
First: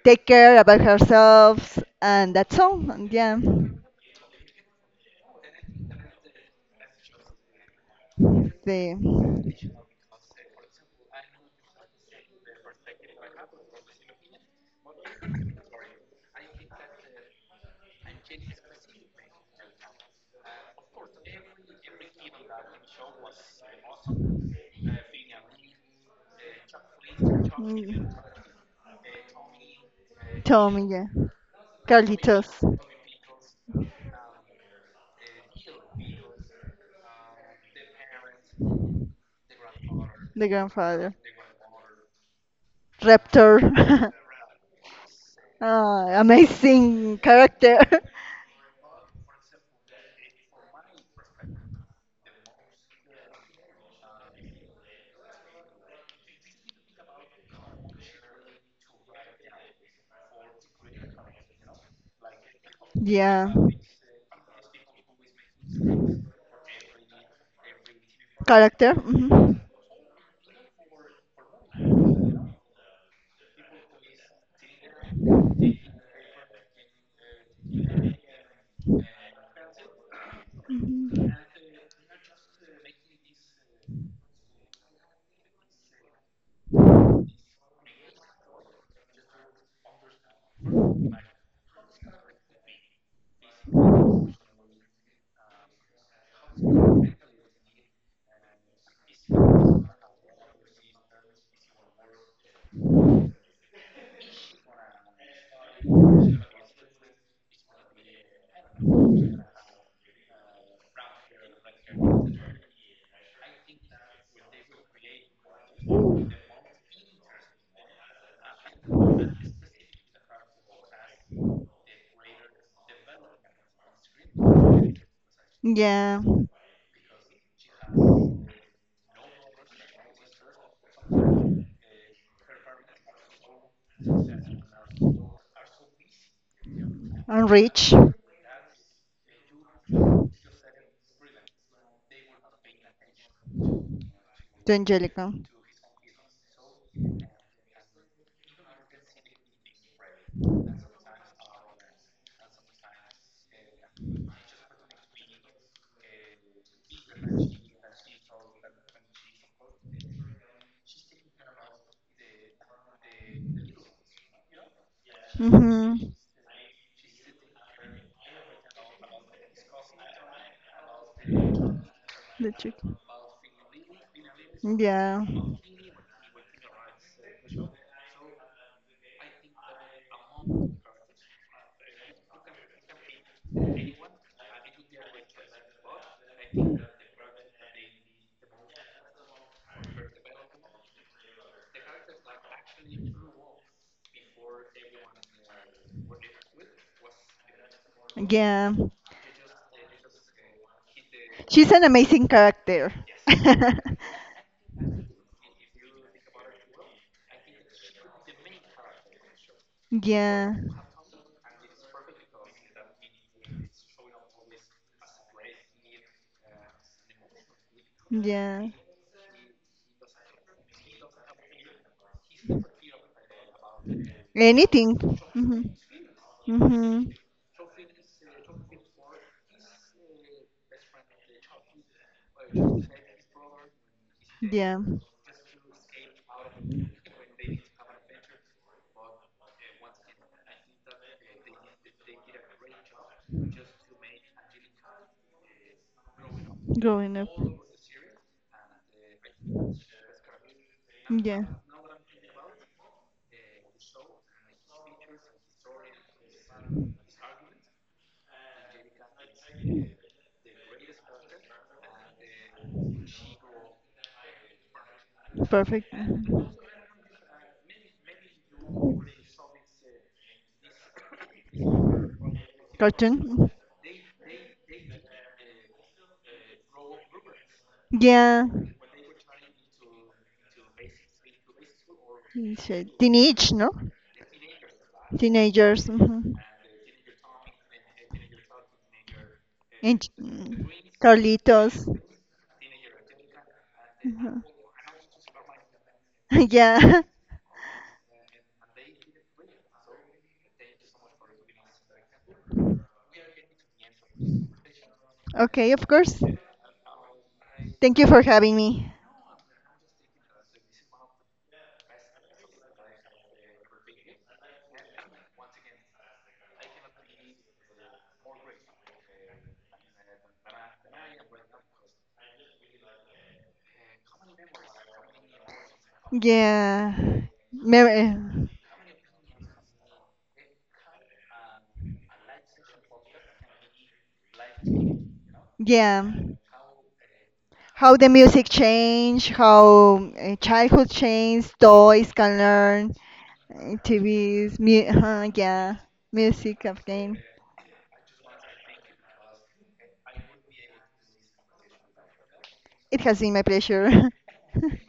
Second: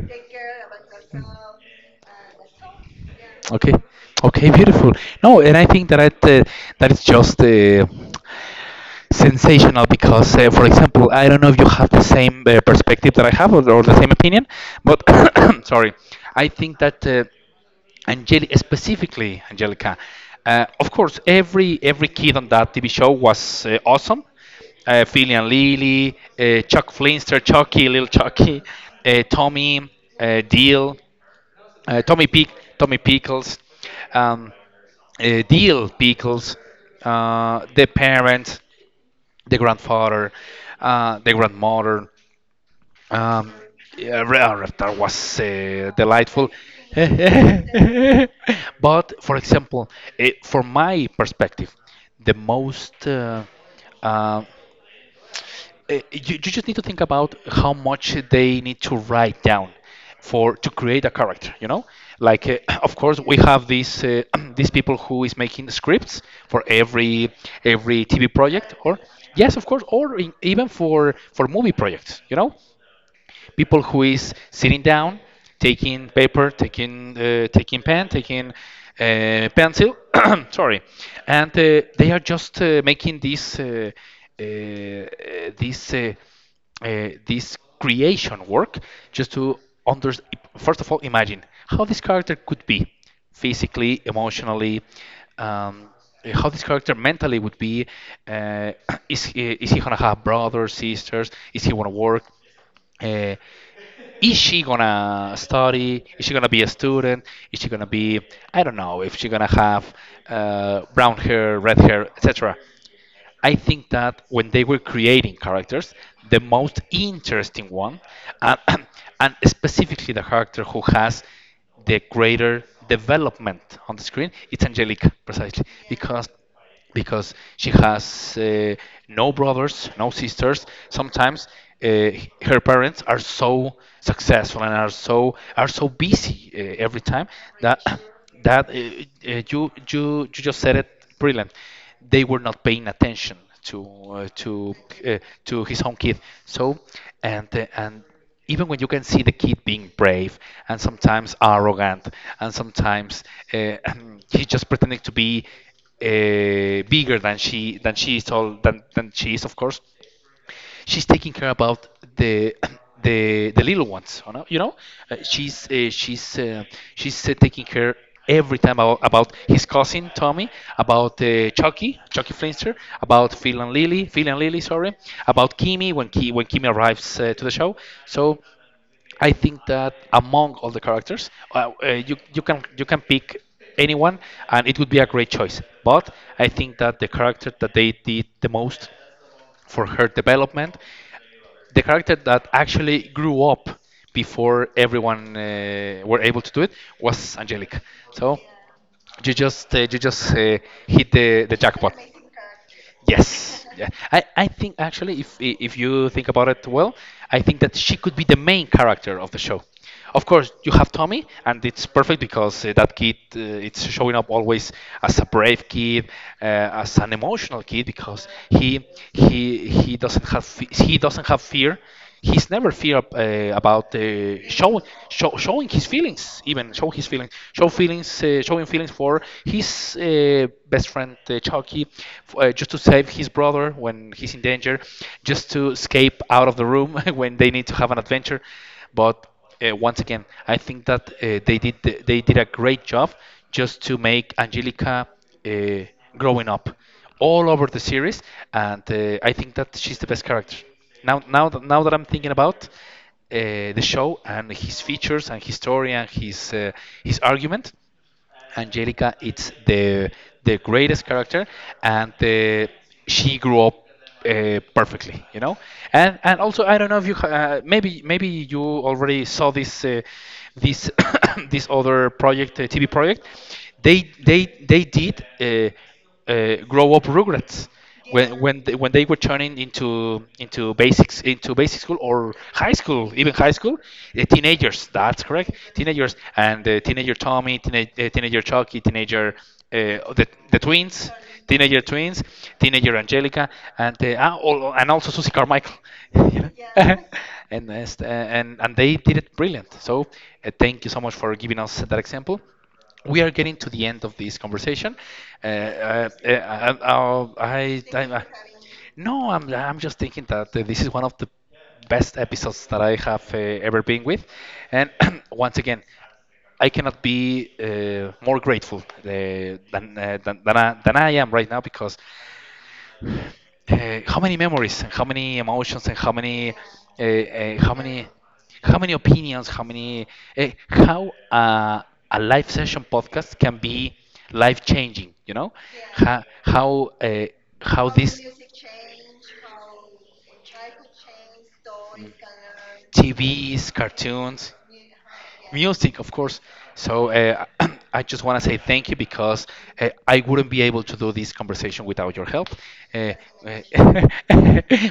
S2: take care about herself and that's all. And yeah.
S1: Okay. Okay, beautiful. No, and I think that I, uh, that is just uh,
S2: The.
S1: sensational because, uh, for example, I don't know if you have the same uh, perspective that I have, or, or the same opinion, but sorry, I think that uh, Angeli specifically Angelica, uh, of course, every every kid on that T V show was uh, awesome. Uh, Philly and Lily, uh, Chuck Flinster, Chucky, Little
S2: Mm.
S1: Chucky, uh, Tommy, uh,
S2: Tommy,
S1: Deal,
S2: yeah.
S1: uh, Tommy Pick,
S2: Carlitos,
S1: Tommy Pickles, um, uh, Deal Pickles, uh, the parents, the grandfather,
S2: the grandfather.
S1: uh, the grandmother. Um,
S2: Raptor.
S1: yeah, re- uh, that was uh,
S2: Ah,
S1: delightful.
S2: amazing character.
S1: But for example, it, for my perspective, the most uh, uh, uh, you, you just need to think about how much they need to write down for to create a character, you know, like uh, of course we
S2: Yeah.
S1: have these uh, these people who is making scripts for every every tv project
S2: Character.
S1: or yes
S2: Mhm.
S1: of course or in, even for for movie projects you know people who is sitting down, taking paper, taking uh, taking pen, taking uh, pencil, sorry,
S2: Mhm.
S1: and uh, they are just uh, making this uh, uh, uh, this uh, uh, this creation work just to under, first of all, imagine how this character could be physically, emotionally, um, how this character mentally would be. Uh, is he, is he gonna have brothers, sisters? Is he gonna work? Uh, is she gonna study? Is she gonna be a student? Is she gonna be, I don't know, if she gonna have uh, brown hair, red hair, et cetera. I think that when they were creating characters, the most interesting one, and, and specifically the character who has the greater development on the screen, it's Angelica, precisely,
S2: Yeah.
S1: because because she has uh, no brothers, no sisters. Sometimes uh, her parents are so successful and are so are so busy uh, every time
S2: And
S1: that
S2: rich, to
S1: that uh, uh, you you you just said it brilliant. They were not paying attention to uh, to uh,
S2: Angelica.
S1: to his own kid. So and uh, and even when you can see the kid being brave and sometimes arrogant and sometimes uh, he's just pretending to be uh, bigger than she than she is all than, than she is, of course. She's taking care about the the the little ones, you know, you know, uh, she's uh,
S2: Mm-hmm.
S1: she's uh, she's uh, taking care every time about, about his cousin Tommy, about uh, Chucky Chucky
S2: The
S1: Flinster,
S2: chick.
S1: about Phil and Lily Phil and Lily, sorry,
S2: Yeah.
S1: about Kimmy, when Ki, when Kimmy arrives uh, to the show. So I think that among all the characters, uh, uh, you you can you can pick anyone, and it would be a great choice. But I think that the character that they did the most for her development, the character that actually grew up before everyone uh, were able to do it, was Angelica. So
S2: Yeah.
S1: you just uh, you just uh, hit the the
S2: She's an
S1: jackpot.
S2: amazing character.
S1: Yes. Yeah. I, I think actually if i- if you think about it well, I think that she could be the main character of the show. Of course,
S2: Yeah.
S1: you have Tommy, and it's perfect because uh, that kid uh, it's showing up always as a brave kid, uh, as an emotional kid because
S2: Yeah.
S1: he he he doesn't have fe- he doesn't have fear, he's never fear ab- uh, about uh, showing
S2: Anything.
S1: show,
S2: Mm-hmm.
S1: showing his feelings, even show his
S2: Mm-hmm.
S1: feelings, show feelings, uh, showing feelings for his uh, best friend uh, Chucky, f- uh, just to save his brother when he's in danger,
S2: Yeah.
S1: just to escape out of the room when they need to have an adventure. But uh, once again, I think that uh, they did they did a great job just to make Angelica uh, growing up
S2: Growing up.
S1: all over the series, and uh, I think that she's the best character. Now,
S2: Yeah,
S1: now, that- now that I'm thinking about uh, the show and his features and his story and his uh, his argument, Angelica it's the the greatest character, and uh, she grew up uh, perfectly, you know.
S2: perfect.
S1: And and
S2: Mhm.
S1: also I don't know if you ha- uh, maybe maybe you already saw this uh, this this other project uh, T V project.
S2: Cartoon.
S1: They they they did. Uh, uh, grow up Rugrats when
S2: Yeah,
S1: when they, when they were turning into into basics into basic school or
S2: it's,
S1: high
S2: uh,
S1: school, even high
S2: teenage, no?
S1: school, uh, teenagers, that's correct,
S2: Teenagers.
S1: teenagers,
S2: Mhm.
S1: and uh, teenager Tommy, teenage, uh, teenager Chucky, teenager uh,
S2: And
S1: the, the
S2: mm,
S1: twins,
S2: Carlitos.
S1: teenager twins, teenager Angelica, and uh, ah,
S2: Mhm.
S1: al- and also Susie Carmichael you know?
S2: Yeah.
S1: and, uh, and and they did it brilliant, so uh, thank you so much for giving us that example. We are getting to the end of this conversation. Uh,
S2: Okay, of
S1: uh,
S2: course.
S1: uh, uh, I,
S2: Thank
S1: I,
S2: you for
S1: I,
S2: having me.
S1: no, I'm, I'm just thinking that uh, this is one of the best episodes that I have uh, ever been with. And once again, I cannot be uh, more grateful uh, than, uh, than, than, I, than I am right now because uh, how many memories and how many emotions and how many
S2: Yeah.
S1: uh, uh, how
S2: Mem-
S1: many
S2: uh,
S1: how many opinions, how many uh, how uh, a live session podcast can be life changing, you know,
S2: yeah.
S1: how how, uh, how
S2: How the
S1: this
S2: music change, how uh, childhood change, toys can learn,
S1: T Vs,
S2: uh,
S1: cartoons,
S2: T Vs, mu- uh, yeah,
S1: music, of course.
S2: music
S1: So
S2: again.
S1: uh, I just want to say thank you because uh, I wouldn't be able to do this conversation without your help,
S2: It
S1: uh,
S2: has been my pleasure.
S1: uh,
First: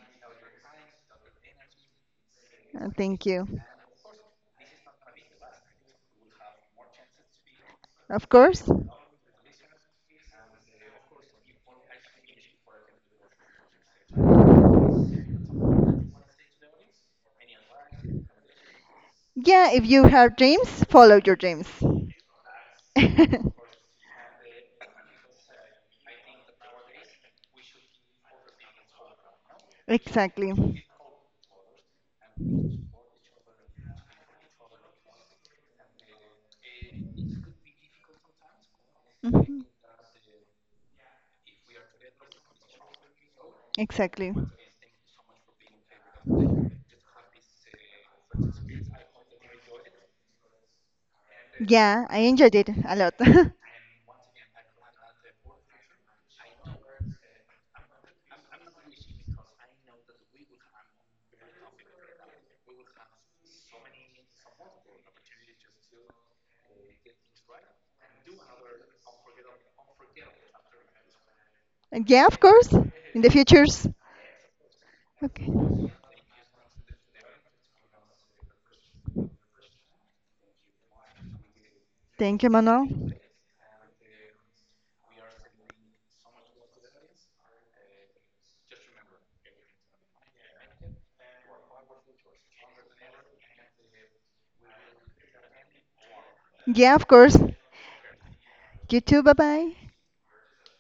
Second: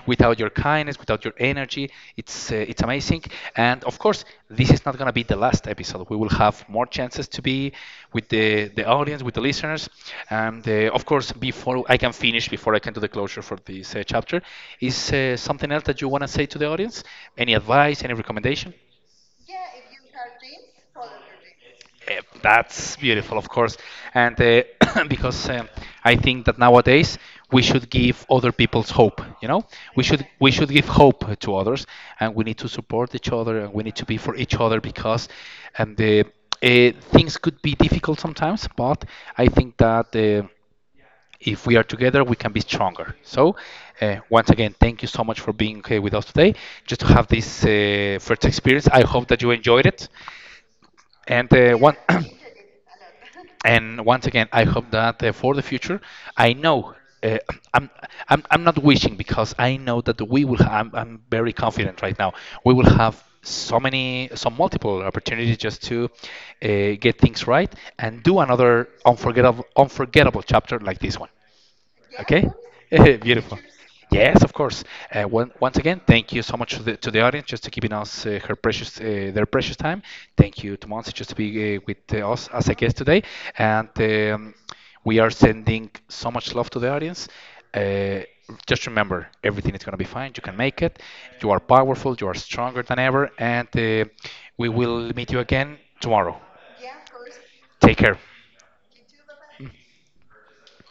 S1: without your kindness, without your energy. It's uh, it's
S2: Uh,
S1: amazing,
S2: Thank you.
S1: and of course, this is not gonna be the last episode. We will have more chances to be
S2: Of
S1: with the
S2: course.
S1: the audience, with the listeners, and uh, of course, before I can finish, before I can do the closure for this uh, chapter, is uh, something else that you want to say to the audience? Any advice? Any recommendation?
S2: Yeah, if you have dreams, follow your dreams.
S1: Eh, that's beautiful, of course, and uh, because um, I think that nowadays we should give other people's hope. You know, we should we
S2: Exactly.
S1: should give hope to others, and we need to support each other, and we need to be for each other because, and the uh, things could be difficult sometimes, but I
S2: Mhm.
S1: think that uh, if we are together, we can be stronger. So, uh,
S2: Exactly.
S1: once again, thank you so much for being here with us today. Just to have this uh, first experience, I hope that you enjoyed it. And uh, one
S2: Yeah, I enjoyed it a lot.
S1: and once again, I hope that uh, for the future, I know uh, I'm, I'm I'm not wishing because I know that we will. Ha- I'm I'm very confident right now. We will have so many, so multiple opportunities just to uh, get things right and do another unforgettable unforgettable chapter like this one.
S2: And yeah, of
S1: Okay,
S2: course. In the
S1: beautiful.
S2: futures.
S1: Yes, of course. Uh,
S2: Okay.
S1: one, once again, thank you so much to the, to the audience just to giving us uh, her precious uh, their precious time. Thank you to Monse just to be uh, with uh,
S2: Thank
S1: us
S2: you,
S1: as a
S2: Manuel.
S1: guest today, and um, we are sending so much love to the audience. Uh, just remember, everything is going to be fine. You can make it. You are powerful. You are stronger than ever, and uh, we will meet you again tomorrow.
S2: Yeah, of course.
S1: Take care.
S2: You too. Bye bye.